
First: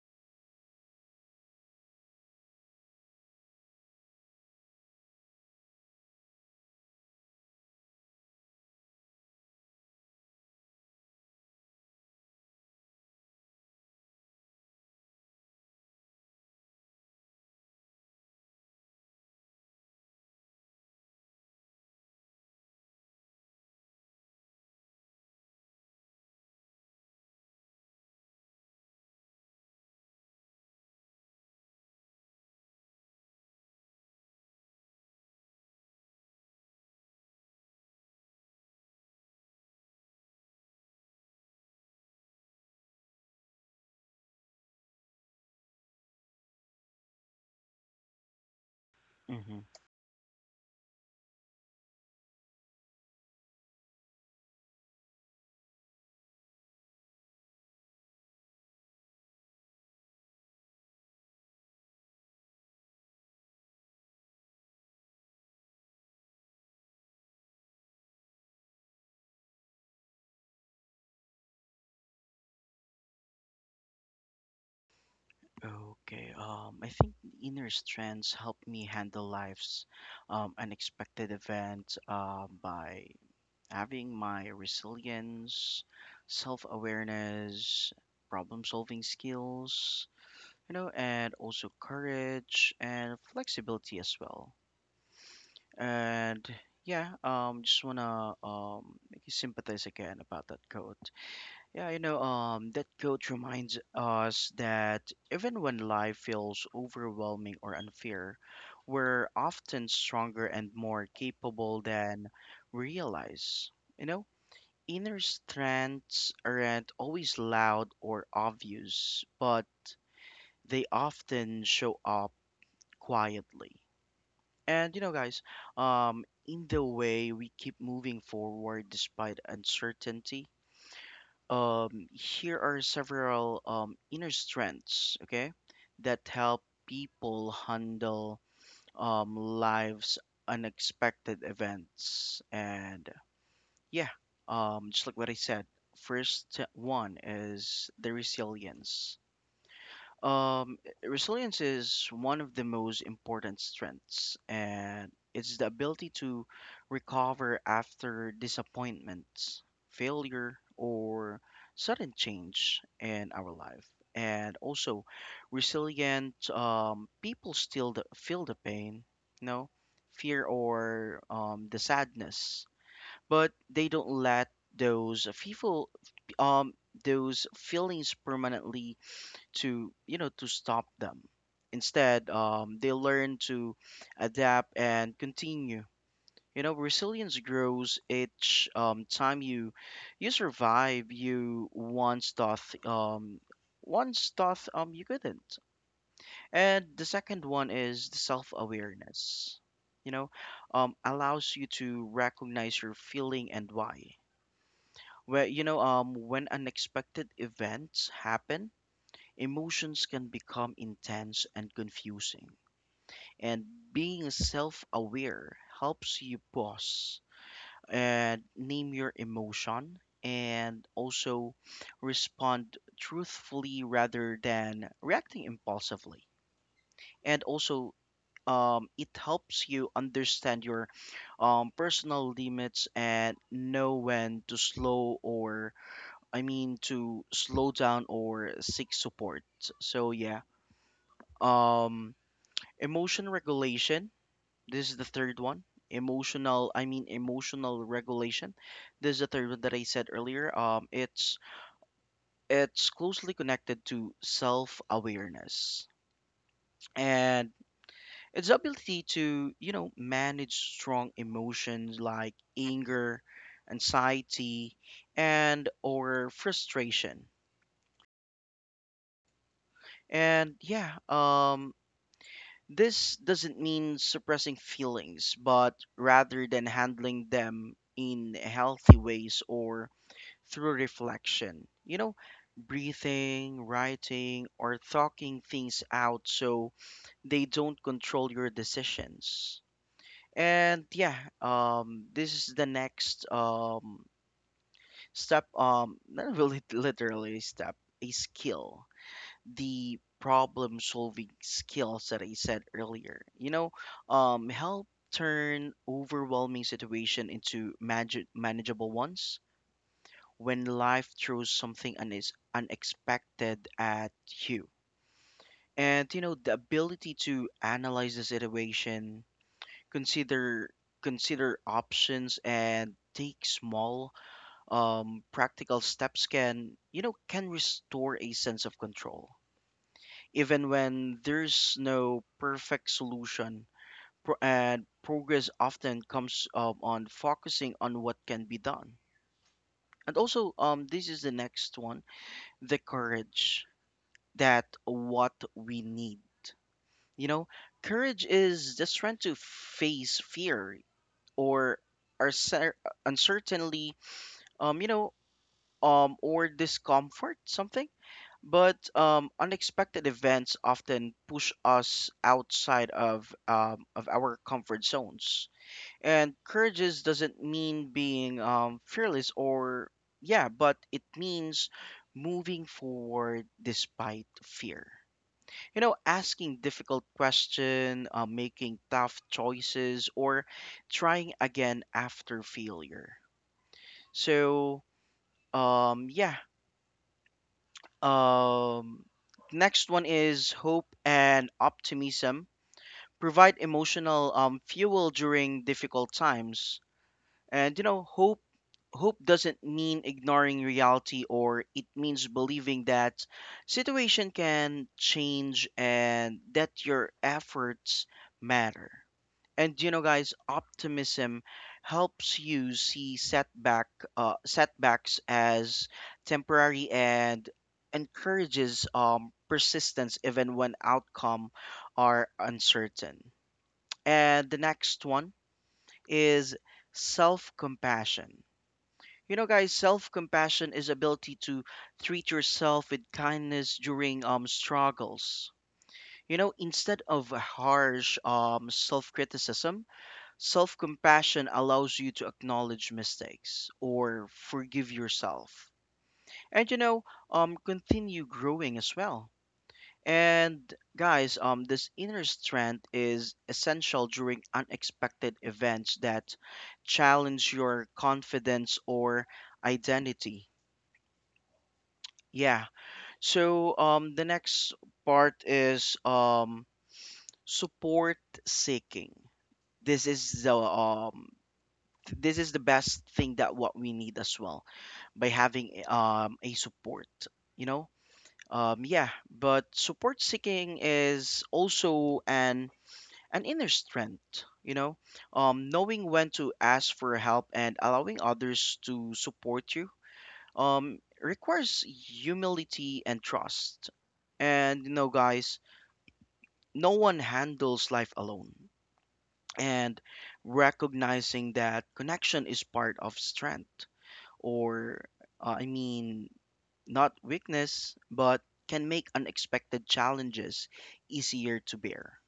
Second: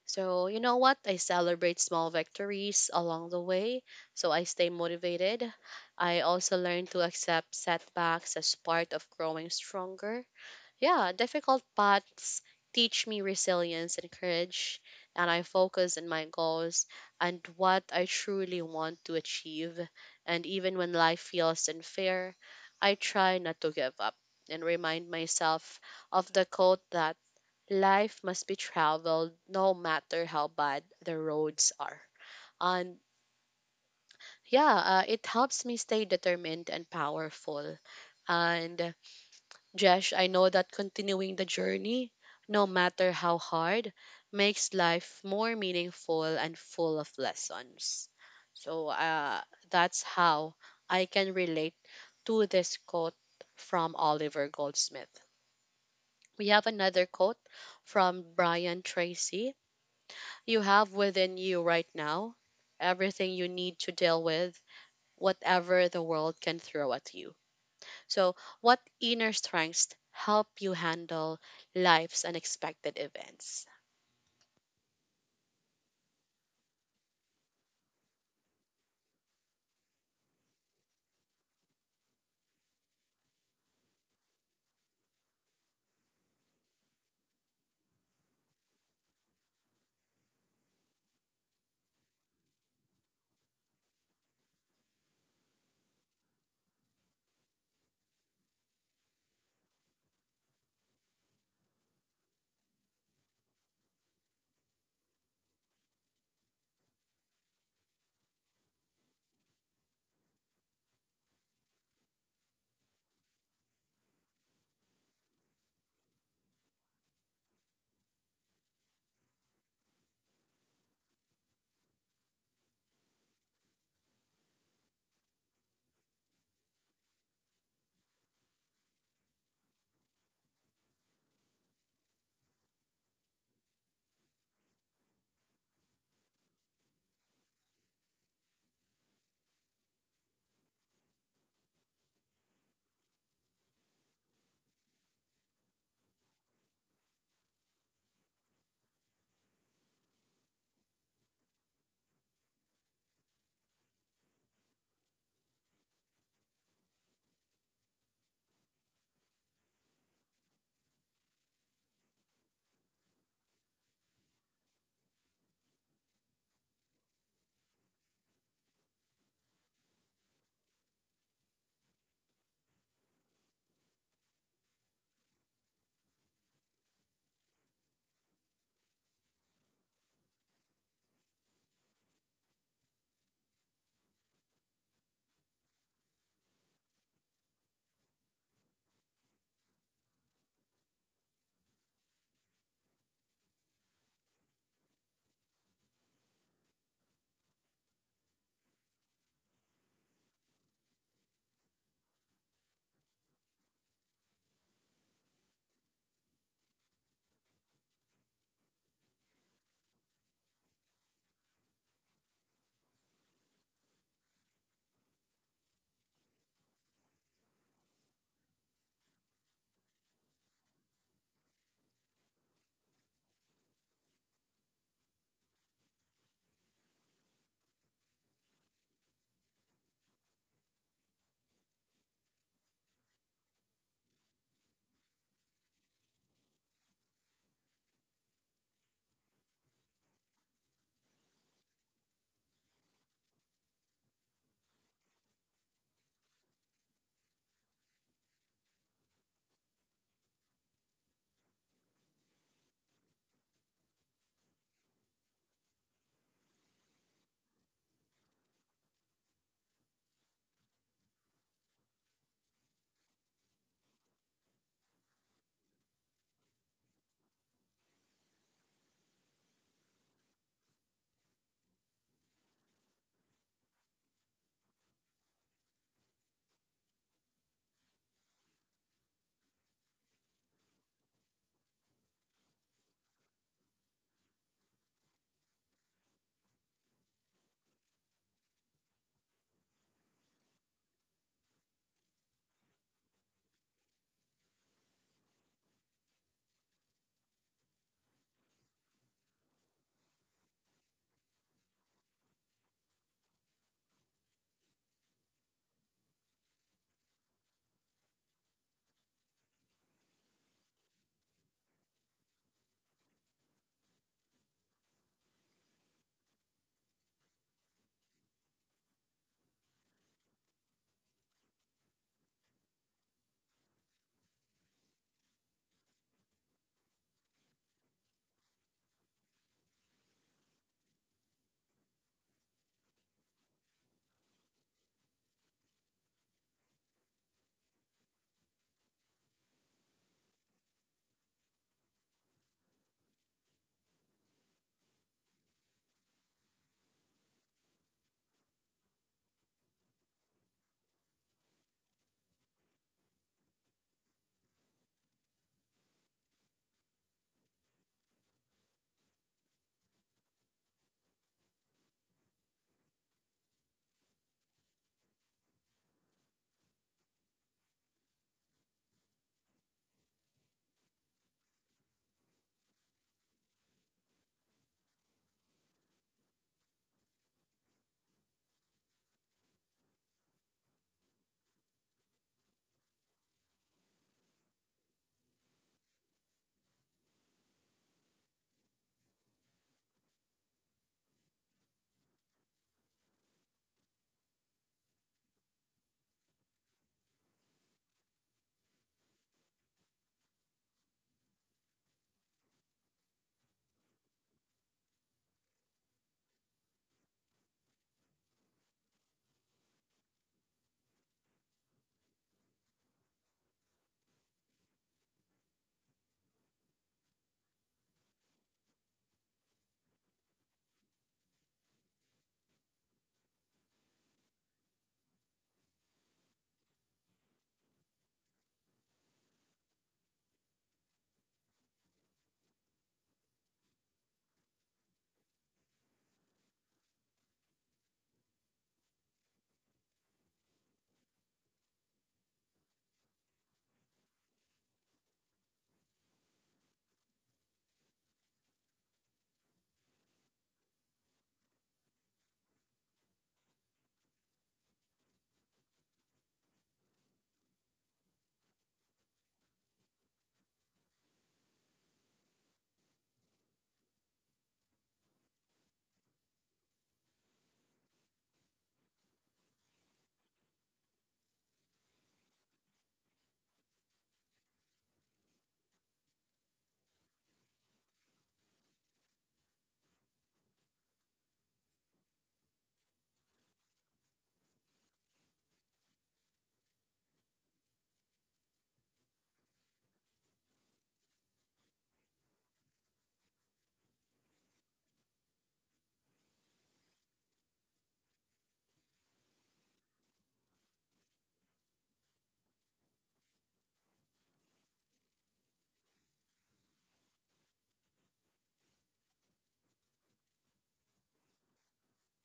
Speaker 1: So, you know what? I celebrate small victories along the way so I stay motivated. I also learn to accept setbacks as part of growing stronger. Yeah, difficult paths teach me resilience and courage, and I focus on my goals and what I truly want to achieve. And even when life feels unfair, I try not to give up and remind myself of the quote that life must be traveled no matter how bad the roads are. And yeah, it helps me stay determined and powerful. And Jesh, I know that continuing the journey, no matter how hard, makes life more meaningful and full of lessons. So that's how I can relate to this quote from Oliver Goldsmith. We have another quote from Brian Tracy: you have within you right now everything you need to deal with whatever the world can throw at you. So, what inner strengths help you handle life's unexpected events?
Speaker 2: Okay. I think the inner strengths help me handle life's unexpected events by having my resilience, self-awareness, problem-solving skills, you know, and also courage and flexibility as well. And yeah, just wanna make you sympathize again about that quote. Yeah, you know, that quote reminds us that even when life feels overwhelming or unfair, we're often stronger and more capable than we realize. You know, inner strengths aren't always loud or obvious, but they often show up quietly. And in the way we keep moving forward despite uncertainty, here are several inner strengths, okay, that help people handle life's unexpected events. And yeah, just like what I said, first one is the resilience. Um, Resilience is one of the most important strengths, and it's the ability to recover after disappointments, failure, or sudden change in our life. And also, resilient people feel the pain, you know, fear or the sadness, but they don't let those people, um, those feelings permanently to you know to stop them. Instead, they learn to adapt and continue. You know, resilience grows each time you survive you once thought you couldn't. And the second one is the self-awareness. You know, allows you to recognize your feeling and why where you know when unexpected events happen. Emotions can become intense and confusing, and being self aware helps you pause and name your emotion and also respond truthfully rather than reacting impulsively. And also, it helps you understand your personal limits and know when to slow or I mean to slow down or seek support. So yeah. Um Emotion regulation. This is the third one. Emotional, I mean emotional regulation. This is the third one that I said earlier. It's closely connected to self-awareness and its ability to, you know, manage strong emotions like anger, anxiety, and or frustration. And yeah, this doesn't mean suppressing feelings, but rather than handling them in healthy ways or through reflection. You know, breathing, writing, or talking things out so they don't control your decisions. And yeah, this is the next step, not really literally a step, a skill, the problem solving skills that I said earlier. You know, help turn overwhelming situation into manageable ones when life throws something unis unexpected at you. And you know, the ability to analyze the situation, consider consider options and take small practical steps can you know can restore a sense of control even when there's no perfect solution. And progress often comes on focusing on what can be done. And also, this is the next one, the courage that what we need. You know, courage is the strength to face fear or uncer- uncertainty, um, you know, or discomfort, something. But unexpected events often push us outside of our comfort zones. And courageous doesn't mean being fearless or yeah, but it means moving forward despite fear. You know, asking difficult question, making tough choices, or trying again after failure. So yeah, Um, next one is hope and optimism. Provide emotional fuel during difficult times. And you know, hope doesn't mean ignoring reality or it means believing that situation can change and that your efforts matter. And you know, guys, optimism helps you see setbacks as temporary and encourages persistence even when outcome are uncertain. And the next one is self-compassion. You know, guys, self-compassion is ability to treat yourself with kindness during struggles. You know, instead of harsh self-criticism, self compassion allows you to acknowledge mistakes or forgive yourself. And you know, continue growing as well. And guys, this inner strength is essential during unexpected events that challenge your confidence or identity. Yeah. So the next part is support seeking. This is the this is the best thing that what we need as well by having a support you know yeah but support seeking is also an inner strength. You know, knowing when to ask for help and allowing others to support you requires humility and trust. And you know, guys, no one handles life alone, and recognizing that connection is part of strength or uh, I mean, not weakness, but can make unexpected challenges easier to bear.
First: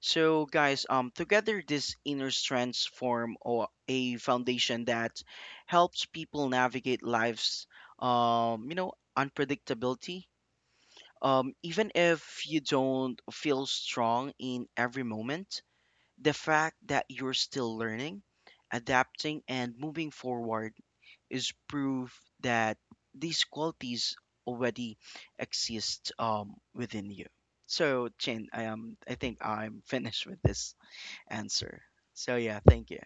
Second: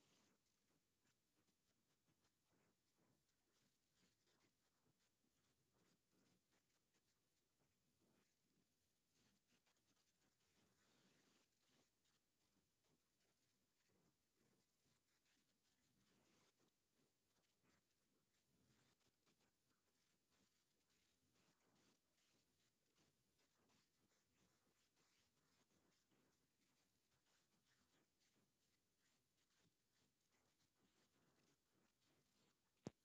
Speaker 2: So, guys, together these inner strengths form or a foundation that helps people navigate life's, you know, unpredictability. Even if you don't feel strong in every moment, the fact that you're still learning, adapting, and moving forward is proof that these qualities already exist within you. So, Chin, I am. I think I'm finished with this answer. So yeah, thank you.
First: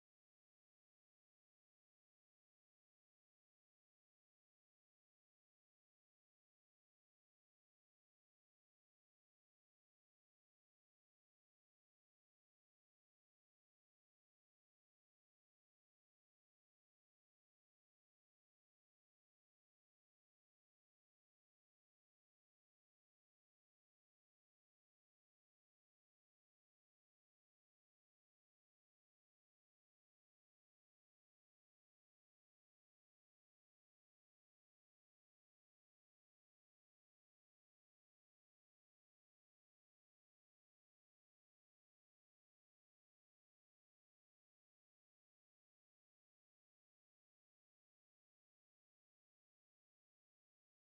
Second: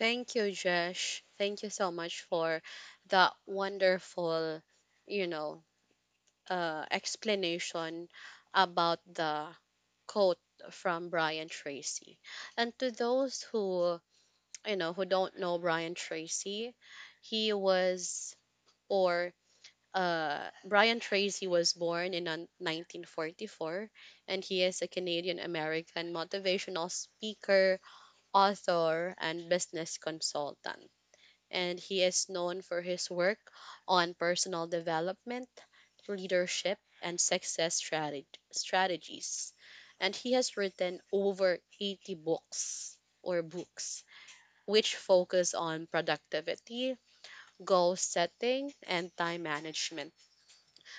Speaker 1: Thank you, Jesh. Thank you so much for that wonderful, you know, explanation about the quote from Brian Tracy. And to those who, you know, who don't know Brian Tracy, he was or Brian Tracy was born in on- 1944, and he is a Canadian American motivational speaker, author, and business consultant. And he is known for his work on personal development, leadership, and strategies. And he has written over 80 books which focus on productivity, goal setting, and time management.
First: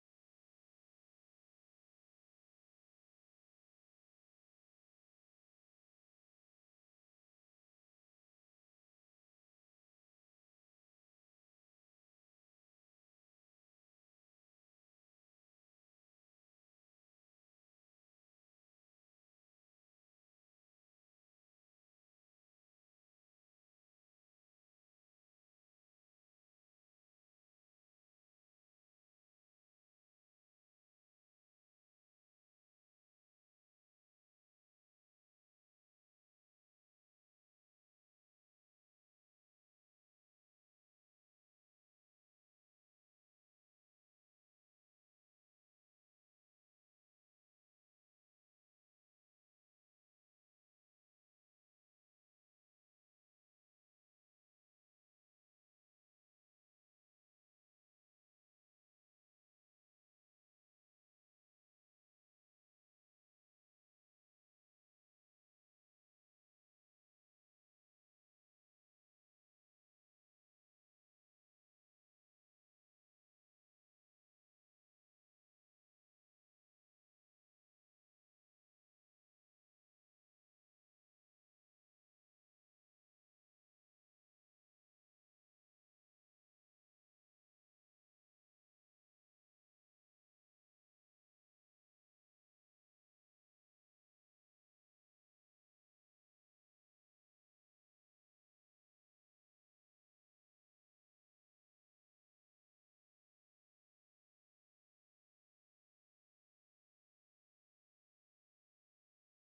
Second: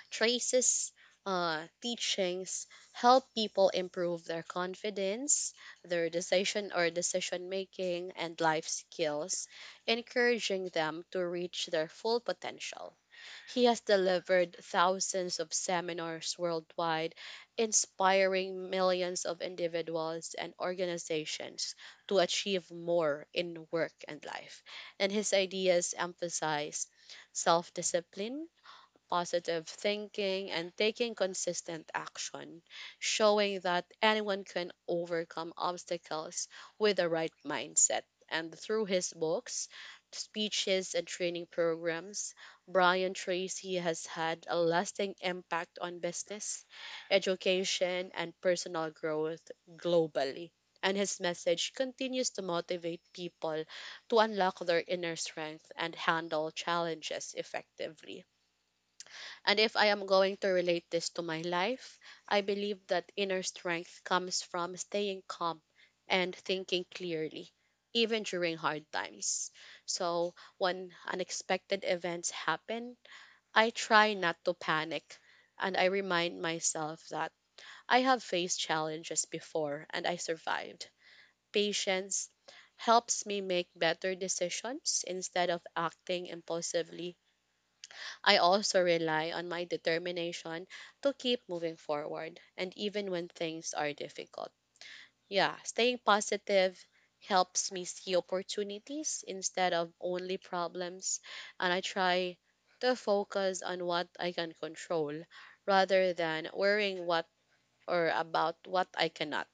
Speaker 1: Trace's teachings help people improve their confidence, their decision making, and life skills, encouraging them to reach their full potential. He has delivered thousands of seminars worldwide, inspiring millions of individuals and organizations to achieve more in work and life. And his ideas emphasize self discipline, positive thinking, and taking consistent action, showing that anyone can overcome obstacles with the right mindset. And through his books, speeches, and training programs, Brian Tracy has had a lasting impact on business, education, and personal growth globally. And his message continues to motivate people to unlock their inner strength and handle challenges effectively. And if I am going to relate this to my life, I believe that inner strength comes from staying calm and thinking clearly, even during hard times. So, when unexpected events happen, I try not to panic and I remind myself that I have faced challenges before and I survived. Patience helps me make better decisions instead of acting impulsively. I also rely on my determination to keep moving forward and even when things are difficult. Yeah, staying positive helps me see opportunities instead of only problems and I try to focus on what I can control rather than worrying what or about what I cannot.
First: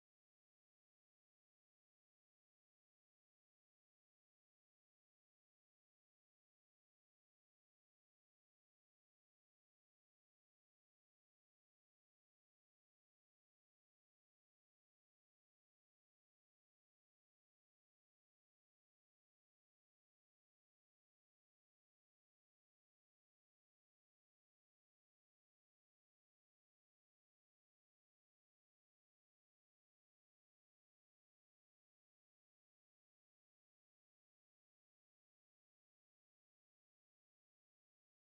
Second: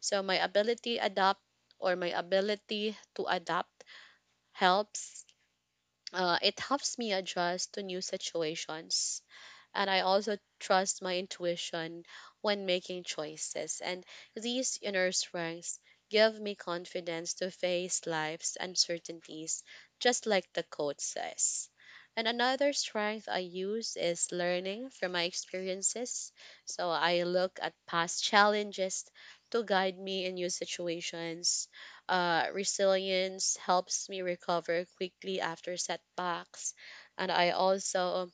Speaker 1: So my ability to adapt helps, it helps me adjust to new situations and I also trust my intuition when making choices. And these inner strengths give me confidence to face life's uncertainties, just like the quote says. And another strength I use is learning from my experiences. So I look at past challenges to guide me in new situations. Resilience helps me recover quickly after setbacks. And I also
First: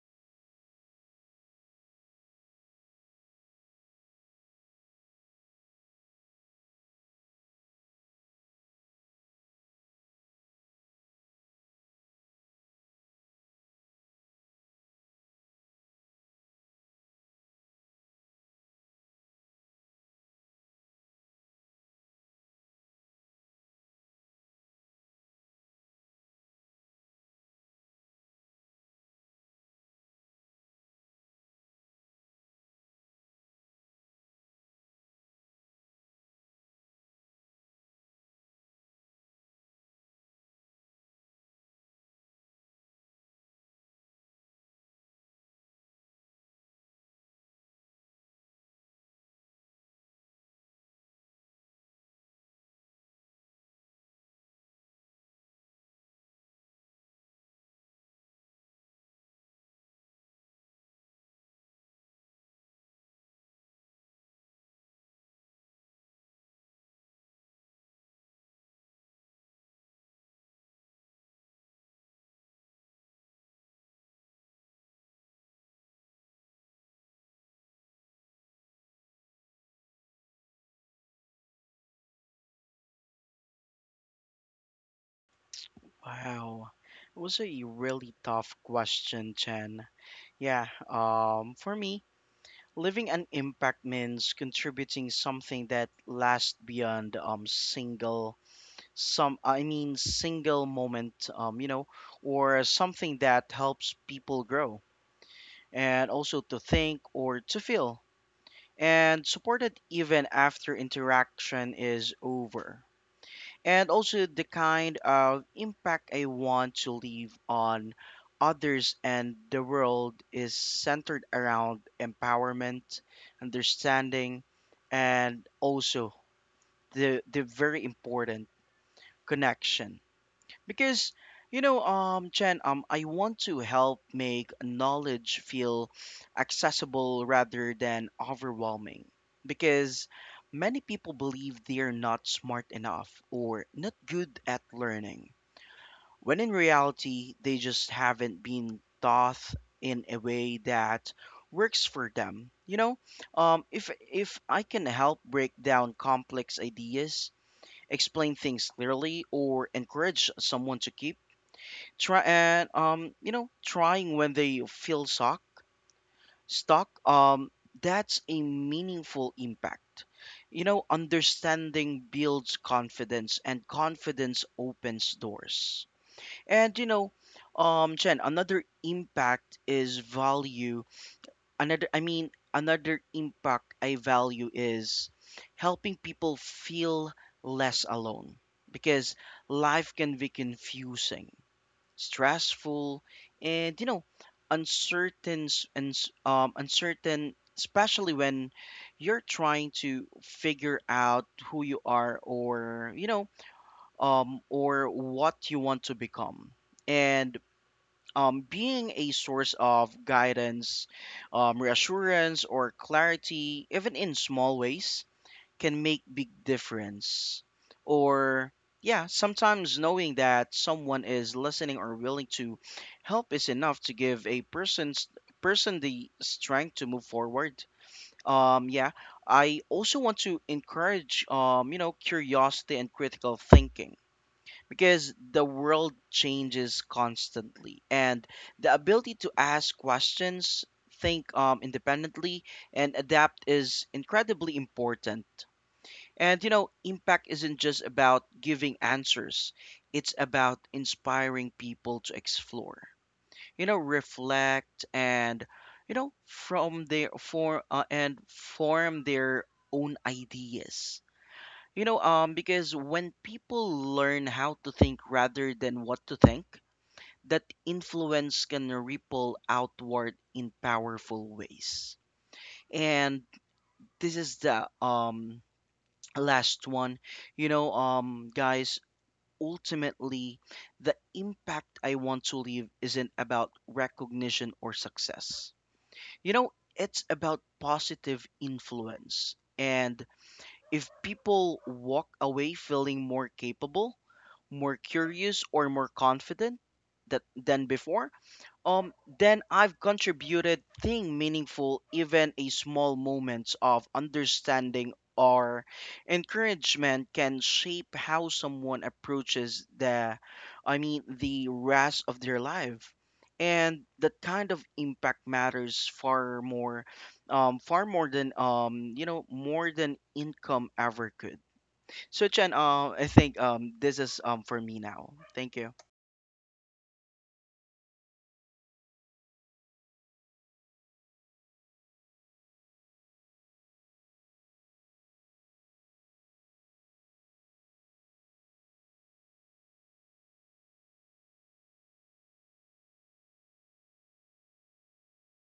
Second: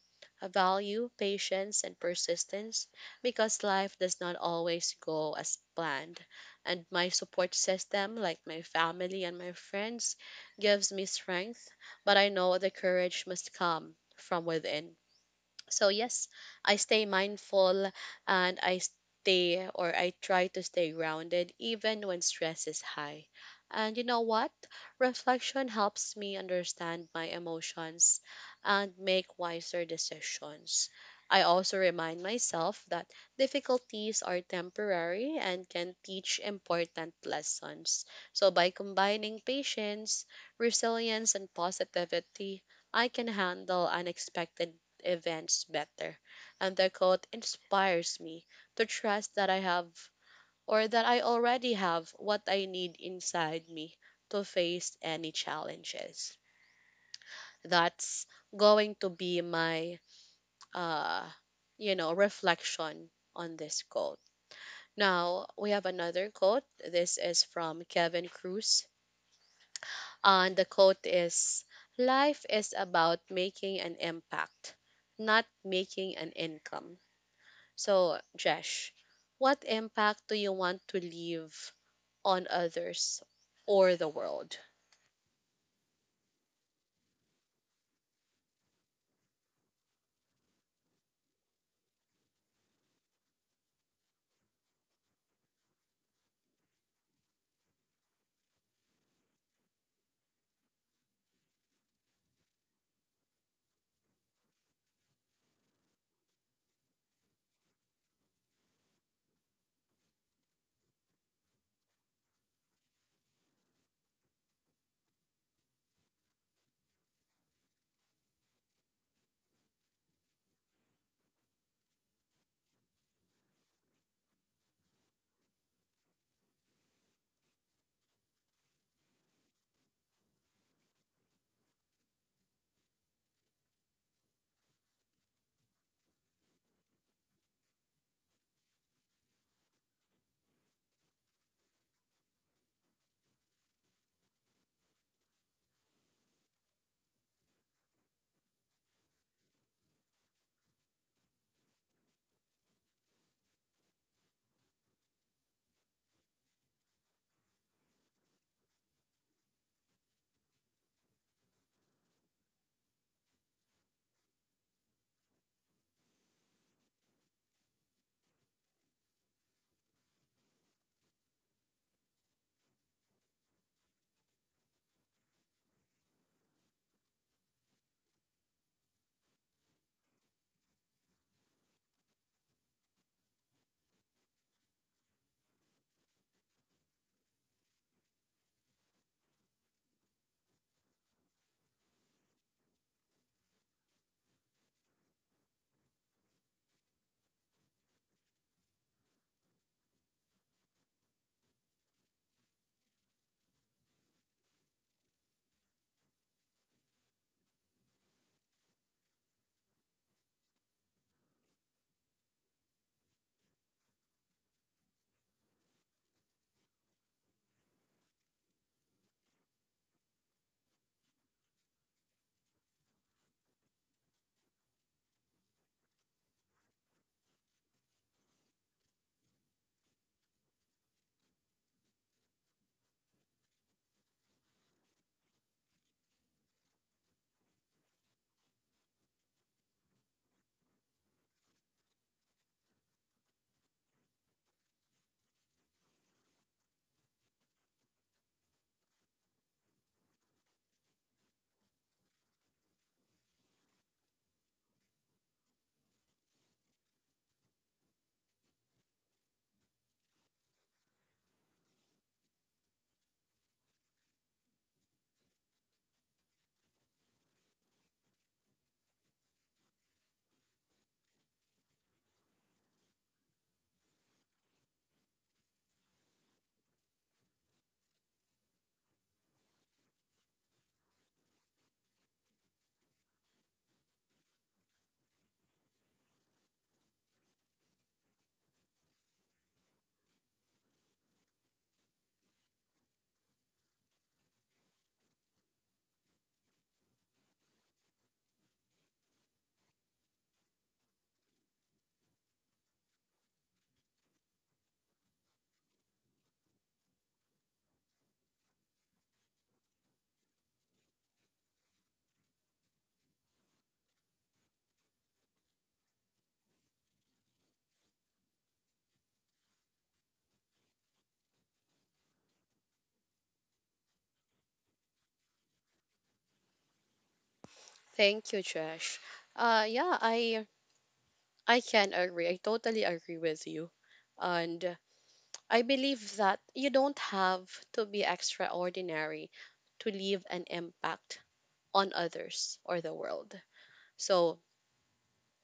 Speaker 1: value patience and persistence because life does not always go as planned. And my support system, like my family and my friends, gives me strength, but I know the courage must come from within. So yes, I stay mindful and I try to stay grounded even when stress is high. And you know what? Reflection helps me understand my emotions and make wiser decisions. I also remind myself that difficulties are temporary and can teach important lessons. So by combining patience, resilience and positivity, I can handle unexpected events better. And the quote inspires me to trust that I have or that I already have what I need inside me to face any challenges. That's going to be my uh you know reflection on this quote. Now we have another quote. This is from Kevin Cruz. And the quote is: life is about making an impact, not making an income. So, Jesh, what impact do you want to leave on others or the world?
Speaker 2: Wow, it was a really tough question, Chen. Yeah. For me, living an impact means contributing something that lasts beyond single moment. You know, or something that helps people grow and also to think or to feel, and supported even after interaction is over. And also the kind of impact I want to leave on others and the world is centered around empowerment, understanding, and also the very important connection. Because you know, Chen, I want to help make knowledge feel accessible rather than overwhelming. Because many people believe they're not smart enough or not good at learning, when in reality, they just haven't been taught in a way that works for them. You know, if I can help break down complex ideas, explain things clearly, or encourage someone to keep try and you know trying when they feel stuck, that's a meaningful impact. You know, understanding builds confidence and confidence opens doors. And you know, jen another impact is value another I mean another impact I value is helping people feel less alone. Because life can be confusing, stressful, and you know, uncertain s- and s- uncertain, especially when you're trying to figure out who you are or you know, or what you want to become, and being a source of guidance, reassurance, or clarity, even in small ways can make big difference or yeah, sometimes knowing that someone is listening or willing to help is enough to give a person the strength to move forward. um yeah I also want to encourage curiosity and critical thinking, because the world changes constantly and the ability to ask questions, think independently, and adapt is incredibly important. And you know, impact isn't just about giving answers, it's about inspiring people to explore, you know, reflect and you know, from their for and form their own ideas. You know, because when people learn how to think rather than what to think, that influence can ripple outward in powerful ways. And this is the last one. You know, guys, ultimately, the impact I want to leave isn't about recognition or success. You know, it's about positive influence. And if people walk away feeling more capable, more curious, or more confident that than before, um then I've contributed thing meaningful. Even a small moments of understanding or encouragement can shape how someone approaches the I mean the rest of their life. And that kind of impact matters far more, far more than you know, more than income ever could. So Chen, I think this is for me now. Thank you.
Speaker 1: Thank you, Jesh. Yeah, I can agree. I totally agree with you, and I believe that you don't have to be extraordinary to leave an impact on others or the world. So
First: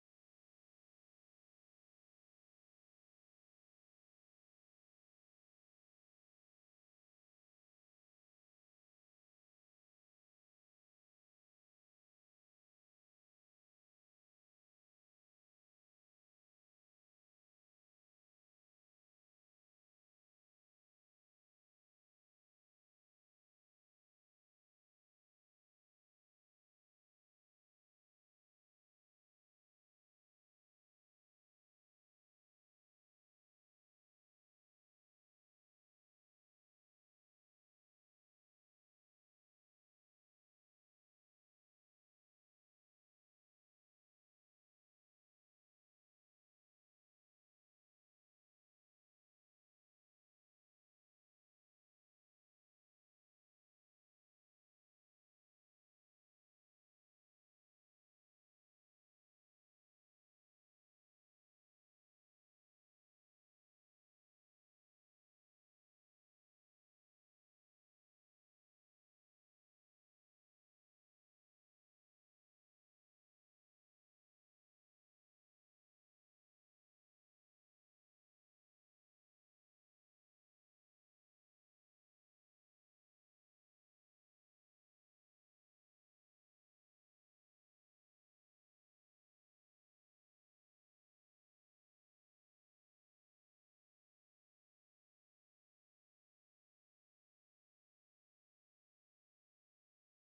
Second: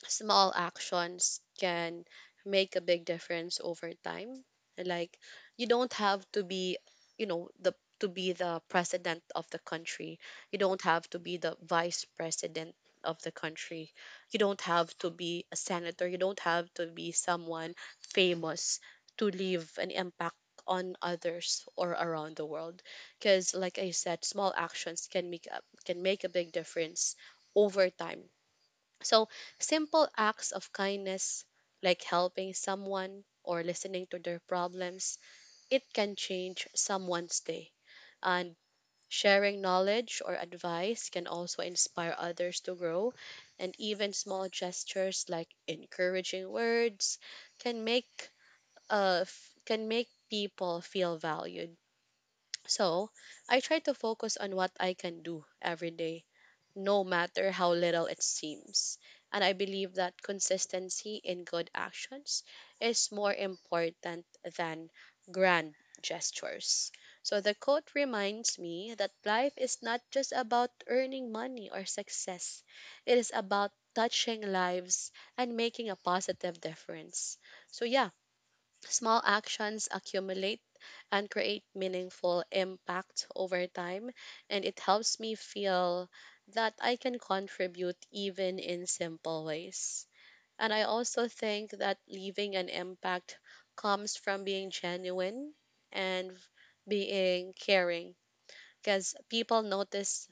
Speaker 1: small actions can make a big difference over time. Like you don't have to be, you know, the to be the president of the country. You don't have to be the vice president of the country. You don't have to be a senator. You don't have to be someone famous to leave an impact on others or around the world. Because, like I said, small actions can make a big difference over time. So, simple acts of kindness, like helping someone or listening to their problems, it can change someone's day. And sharing knowledge or advice can also inspire others to grow. And even small gestures like encouraging words can make, can make people feel valued. So, I try to focus on what I can do every day no matter how little it seems. And I believe that consistency in good actions is more important than grand gestures. So the quote reminds me that life is not just about earning money or success, it is about touching lives and making a positive difference. So, yeah, small actions accumulate and create meaningful impact over time, and it helps me feel that I can contribute even in simple ways. And I also think that leaving an impact comes from being genuine and being caring because people notice,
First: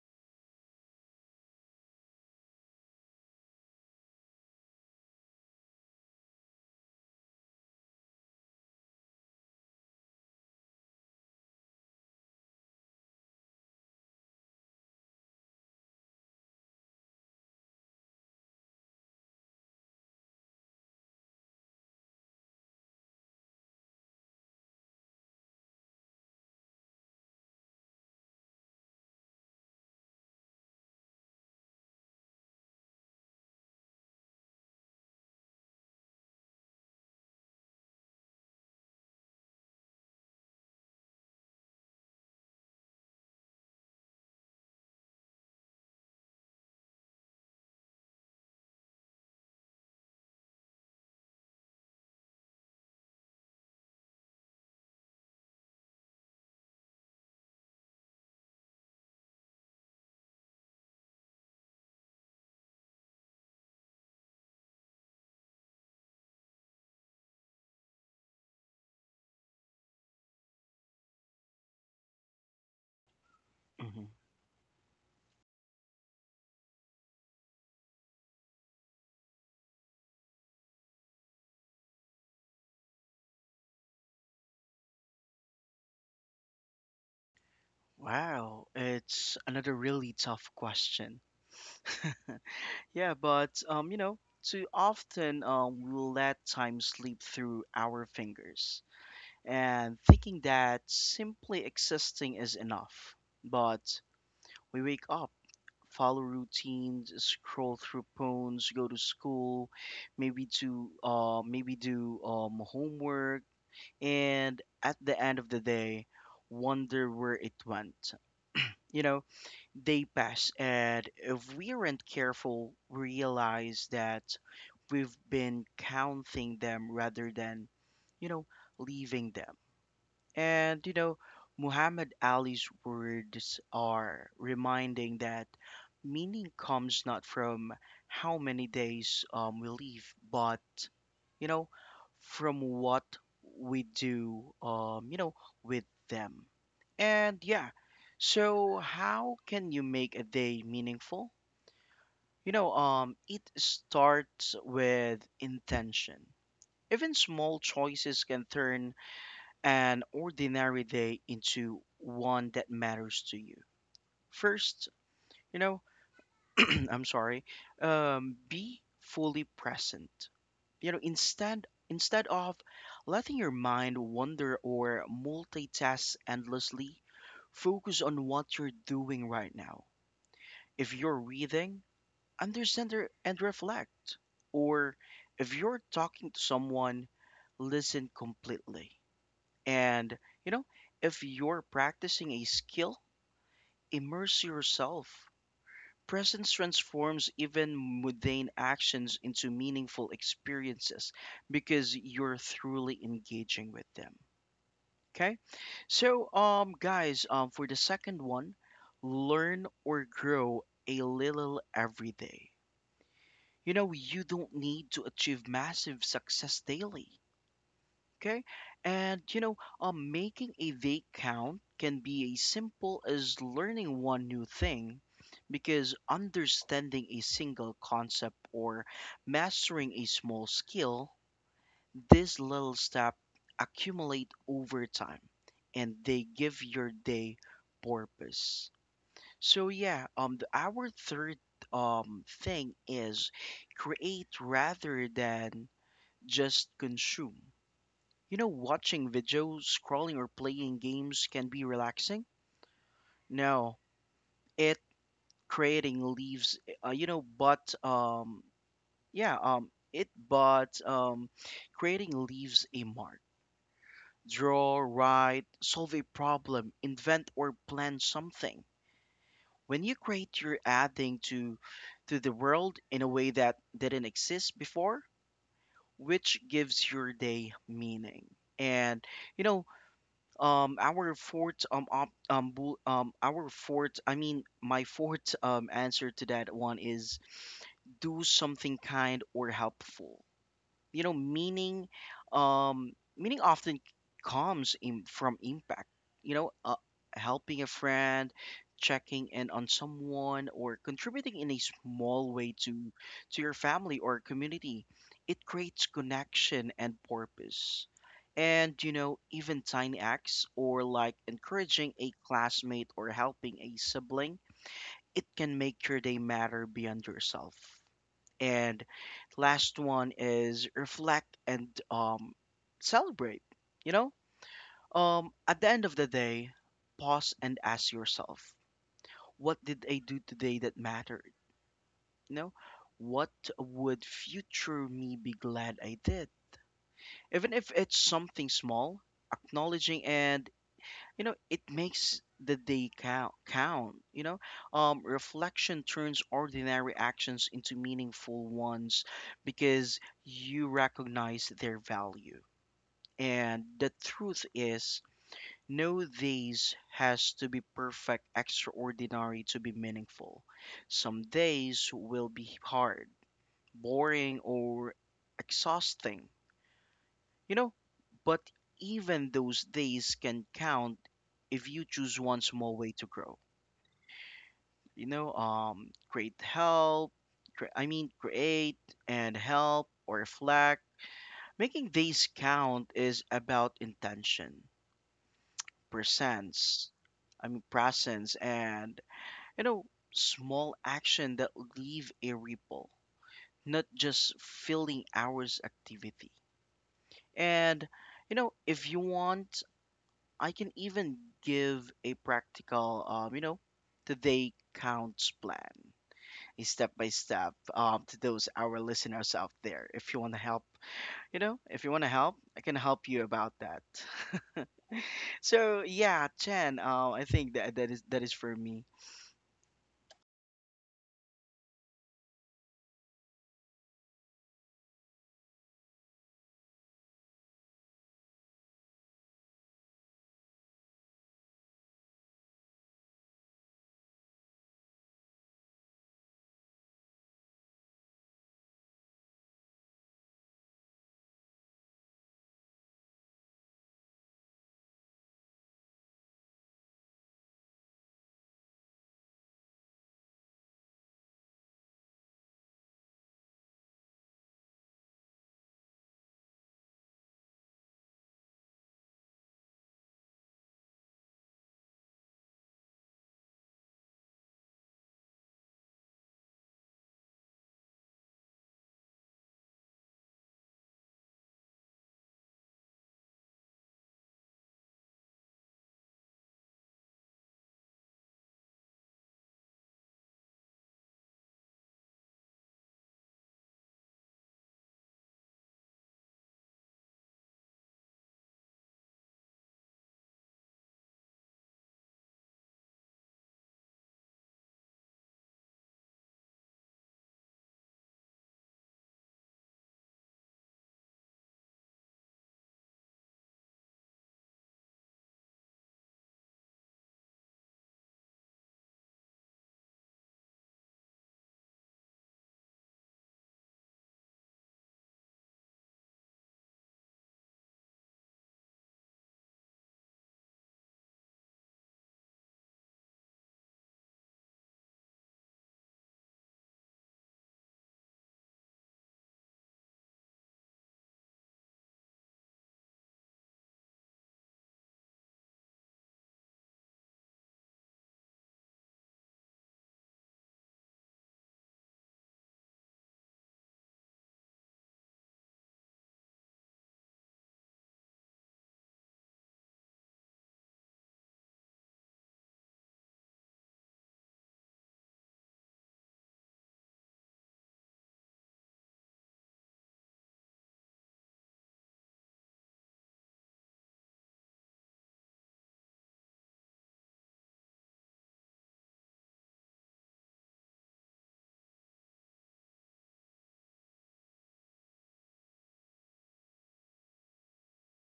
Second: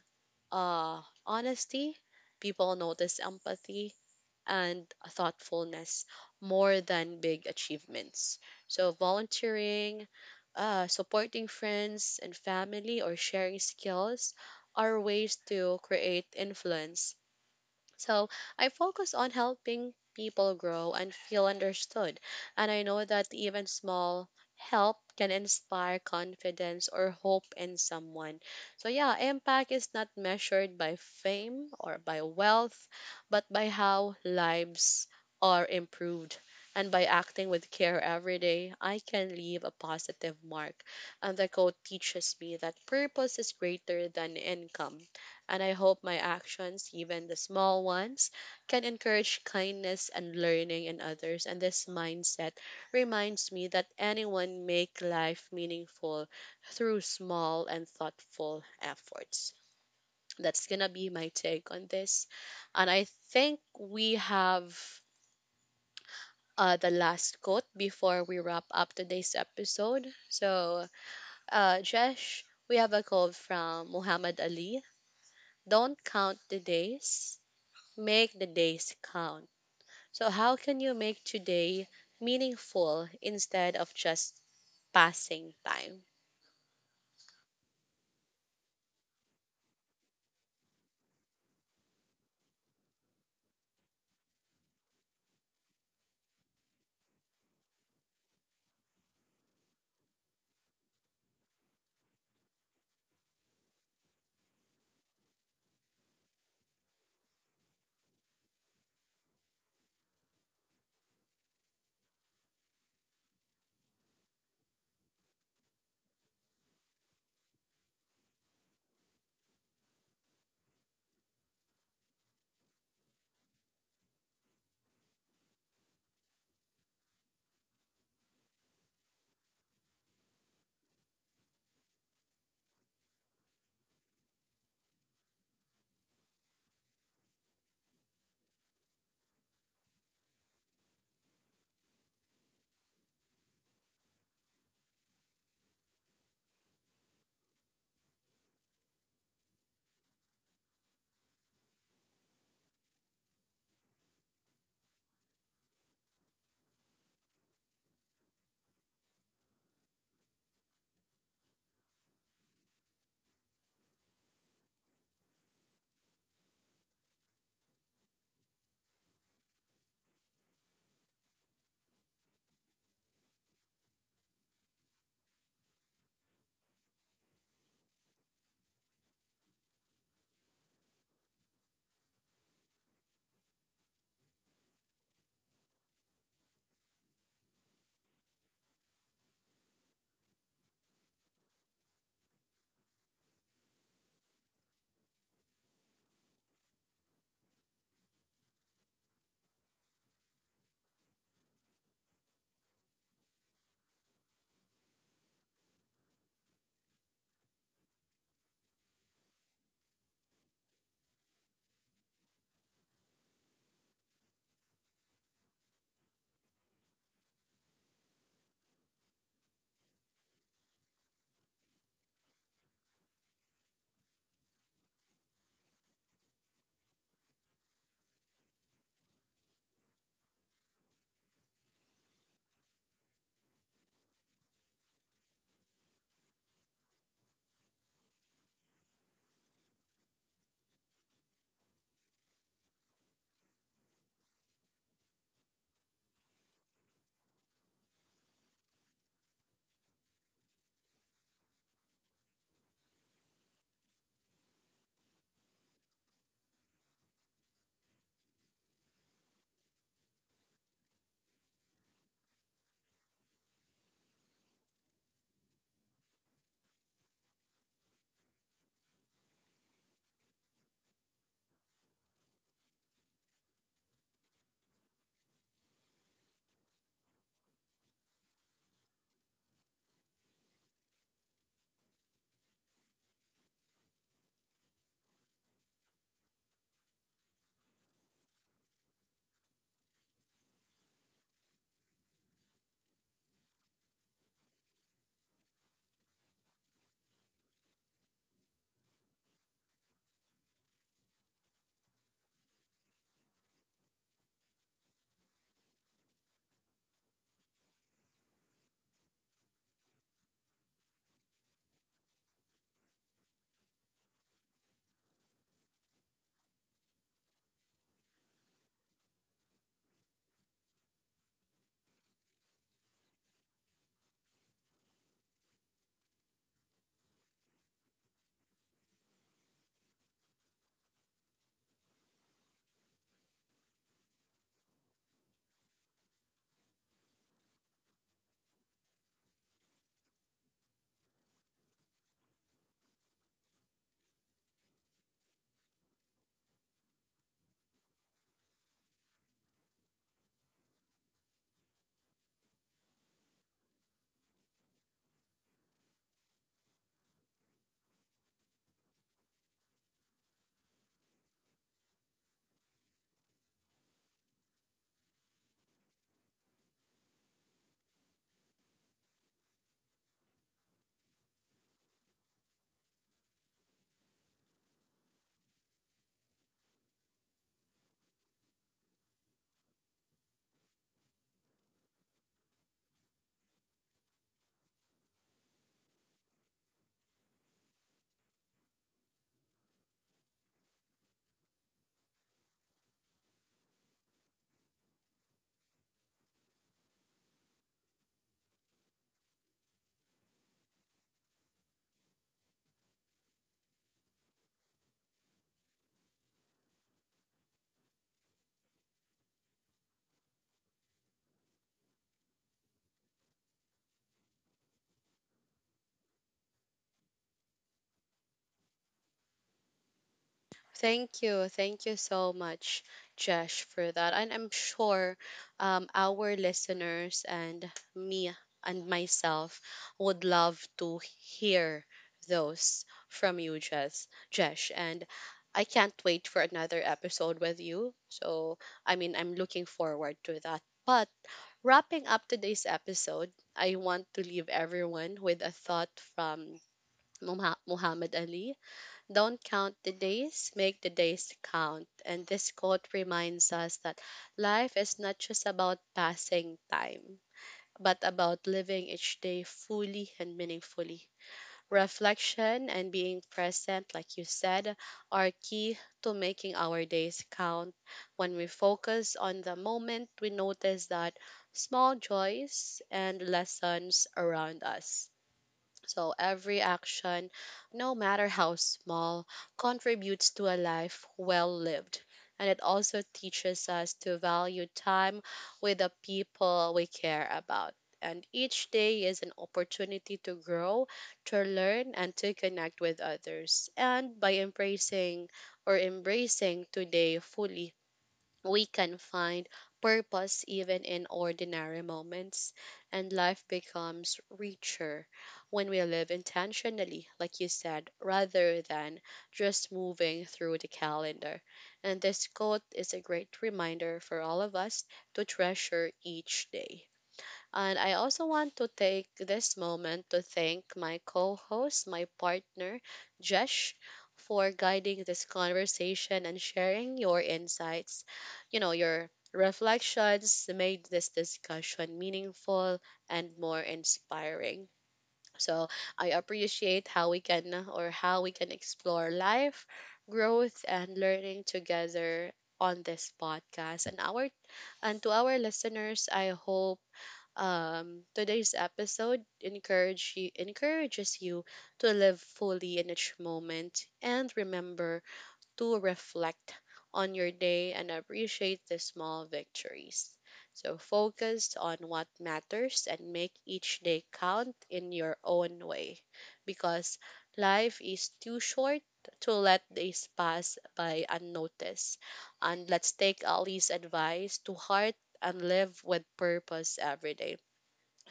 Speaker 1: honesty, people notice empathy, and thoughtfulness more than big achievements. So, volunteering, supporting friends and family, or sharing skills are ways to create influence, so I focus on helping people grow and feel understood. And I know that even small help can inspire confidence or hope in someone. So, yeah, impact is not measured by fame or by wealth, but by how lives are improved. And by acting with care every day, I can leave a positive mark. And the quote teaches me that purpose is greater than income and I hope my actions, even the small ones, can encourage kindness and learning in others. And this mindset reminds me that anyone make life meaningful through small and thoughtful efforts. That's gonna be my take on this. And I think we have the last quote before we wrap up today's episode. So, Jesh, we have a quote from
Speaker 2: Mhm.
Speaker 1: Muhammad Ali. Don't count the days, make the days count. So, how can you make today meaningful instead of just passing time?
Speaker 2: Wow, it's another really tough question. Yeah, but you know, too often we will let time slip through our fingers and thinking that simply existing is enough. But we wake up, follow routines, scroll through phones, go to school, maybe to maybe do homework, and at the end of the day, wonder where it went. You know, they pass, and if we aren't careful, realize that we've been counting them rather than, you know, leaving them. And you know, Muhammad Ali's words are reminding that meaning comes not from how many days we live, but you know, from what we do, you know, with them. And yeah, so how can you make a day meaningful? You know, it starts with intention. Even small choices can turn an ordinary day into one that matters to you. First, you know, I'm sorry, be fully present. You know, instead of letting your mind wander or multitask endlessly, focus on what you're doing right now. If you're reading, understand and reflect. Or if you're talking to someone, listen completely. And, you know, if you're practicing a skill, immerse yourself. Presence transforms even mundane actions into meaningful experiences because you're truly engaging with them. Okay? So, guys, for the second one, learn or grow a little every day. You know, you don't need to achieve massive success daily. Okay. And you know, making a vague count can be as simple as learning one new thing because understanding a single concept or mastering a small skill, this little step accumulate over time and they give your day purpose. So yeah, our third thing is create rather than just consume. You know, watching videos, scrolling, or playing games can be relaxing. No, it creating leaves, you know, but yeah, it but creating leaves a mark. Draw, write, solve a problem, invent or plan something. When you create, you're adding to the world in a way that didn't exist before, which gives your day meaning. And you know, our fourth op, bull, our fourth I mean my fourth answer to that one is do something kind or helpful. You know, um meaning often comes in from impact. You know, helping a friend, checking in on someone, or contributing in a small way to your family or community, it creates connection and purpose. And you know, even tiny acts or like encouraging a classmate or helping a sibling, it can make your day matter beyond yourself. And last one is reflect and celebrate. You know, at the end of the day, pause and ask yourself, what did I do today that mattered? You know, what would future me be glad I did? Even if it's something small, acknowledging and you know, it makes the day count, you know. Reflection turns ordinary actions into meaningful ones because you recognize their value. And the truth is, no days has to be perfect extraordinary to be meaningful. Some days will be hard, boring, or exhausting, you know, but even those days can count if you choose one small way to grow. You know, I mean, create and help or reflect. Making days count is about intention, presence, presence, and, you know, small action that leave a ripple, not just filling hours activity. And, you know, if you want, I can even give a practical, you know, today counts plan, a step by step, to those our listeners out there. If you want to help, you know, If you want to help, I can help you about that. So yeah, Chen, I think that that is for me.
Speaker 1: Thank you. Thank you so much, Josh, for that. And I'm sure our listeners and me and myself would love to hear those from you, Jess. Josh. And I can't wait for another episode with you. So, I mean, I'm looking forward to that. But wrapping up today's episode, I want to leave everyone with a thought from Muhammad Ali. Don't count the days, make the days count. And this quote reminds us that life is not just about passing time, but about living each day fully and meaningfully. Reflection and being present, like you said, are key to making our days count. When we focus on the moment, we notice that small joys and lessons around us. So every action, no matter how small, contributes to a life well lived. And it also teaches us to value time with the people we care about. And each day is an opportunity to grow, to learn, and to connect with others. And by embracing today fully, we can find purpose even in ordinary moments, and life becomes richer when we live intentionally, like you said, rather than just moving through the calendar. And this quote is a great reminder for all of us to treasure each day. And I also want to take this moment to thank my co host, my partner, Jesh, for guiding this conversation and sharing your insights. You know, your reflections made this discussion meaningful and more inspiring. So I appreciate how we can explore life, growth, and learning together on this podcast. And our and to our listeners, I hope um, today's episode encourages you to live fully in each moment and remember to reflect on your day and appreciate the small victories. So focus on what matters and make each day count in your own way because life is too short to let days pass by unnoticed. And let's take Ali's advice to heart and live with purpose every day.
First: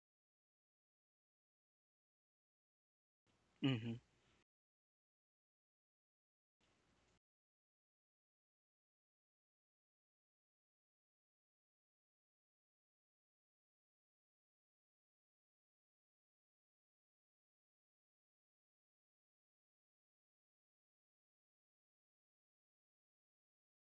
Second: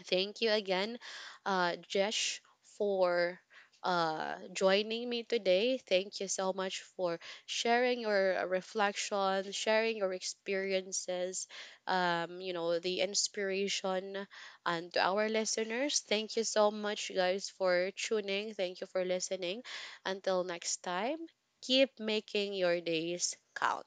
Speaker 1: Thank you again, Jesh, for
Speaker 2: Hmm.
Speaker 1: joining me today. Thank you so much for sharing your reflection, sharing your experiences, you know, the inspiration, and to our listeners. Thank you so much, guys, for tuning. Thank you for listening. Until next time, keep making your days count.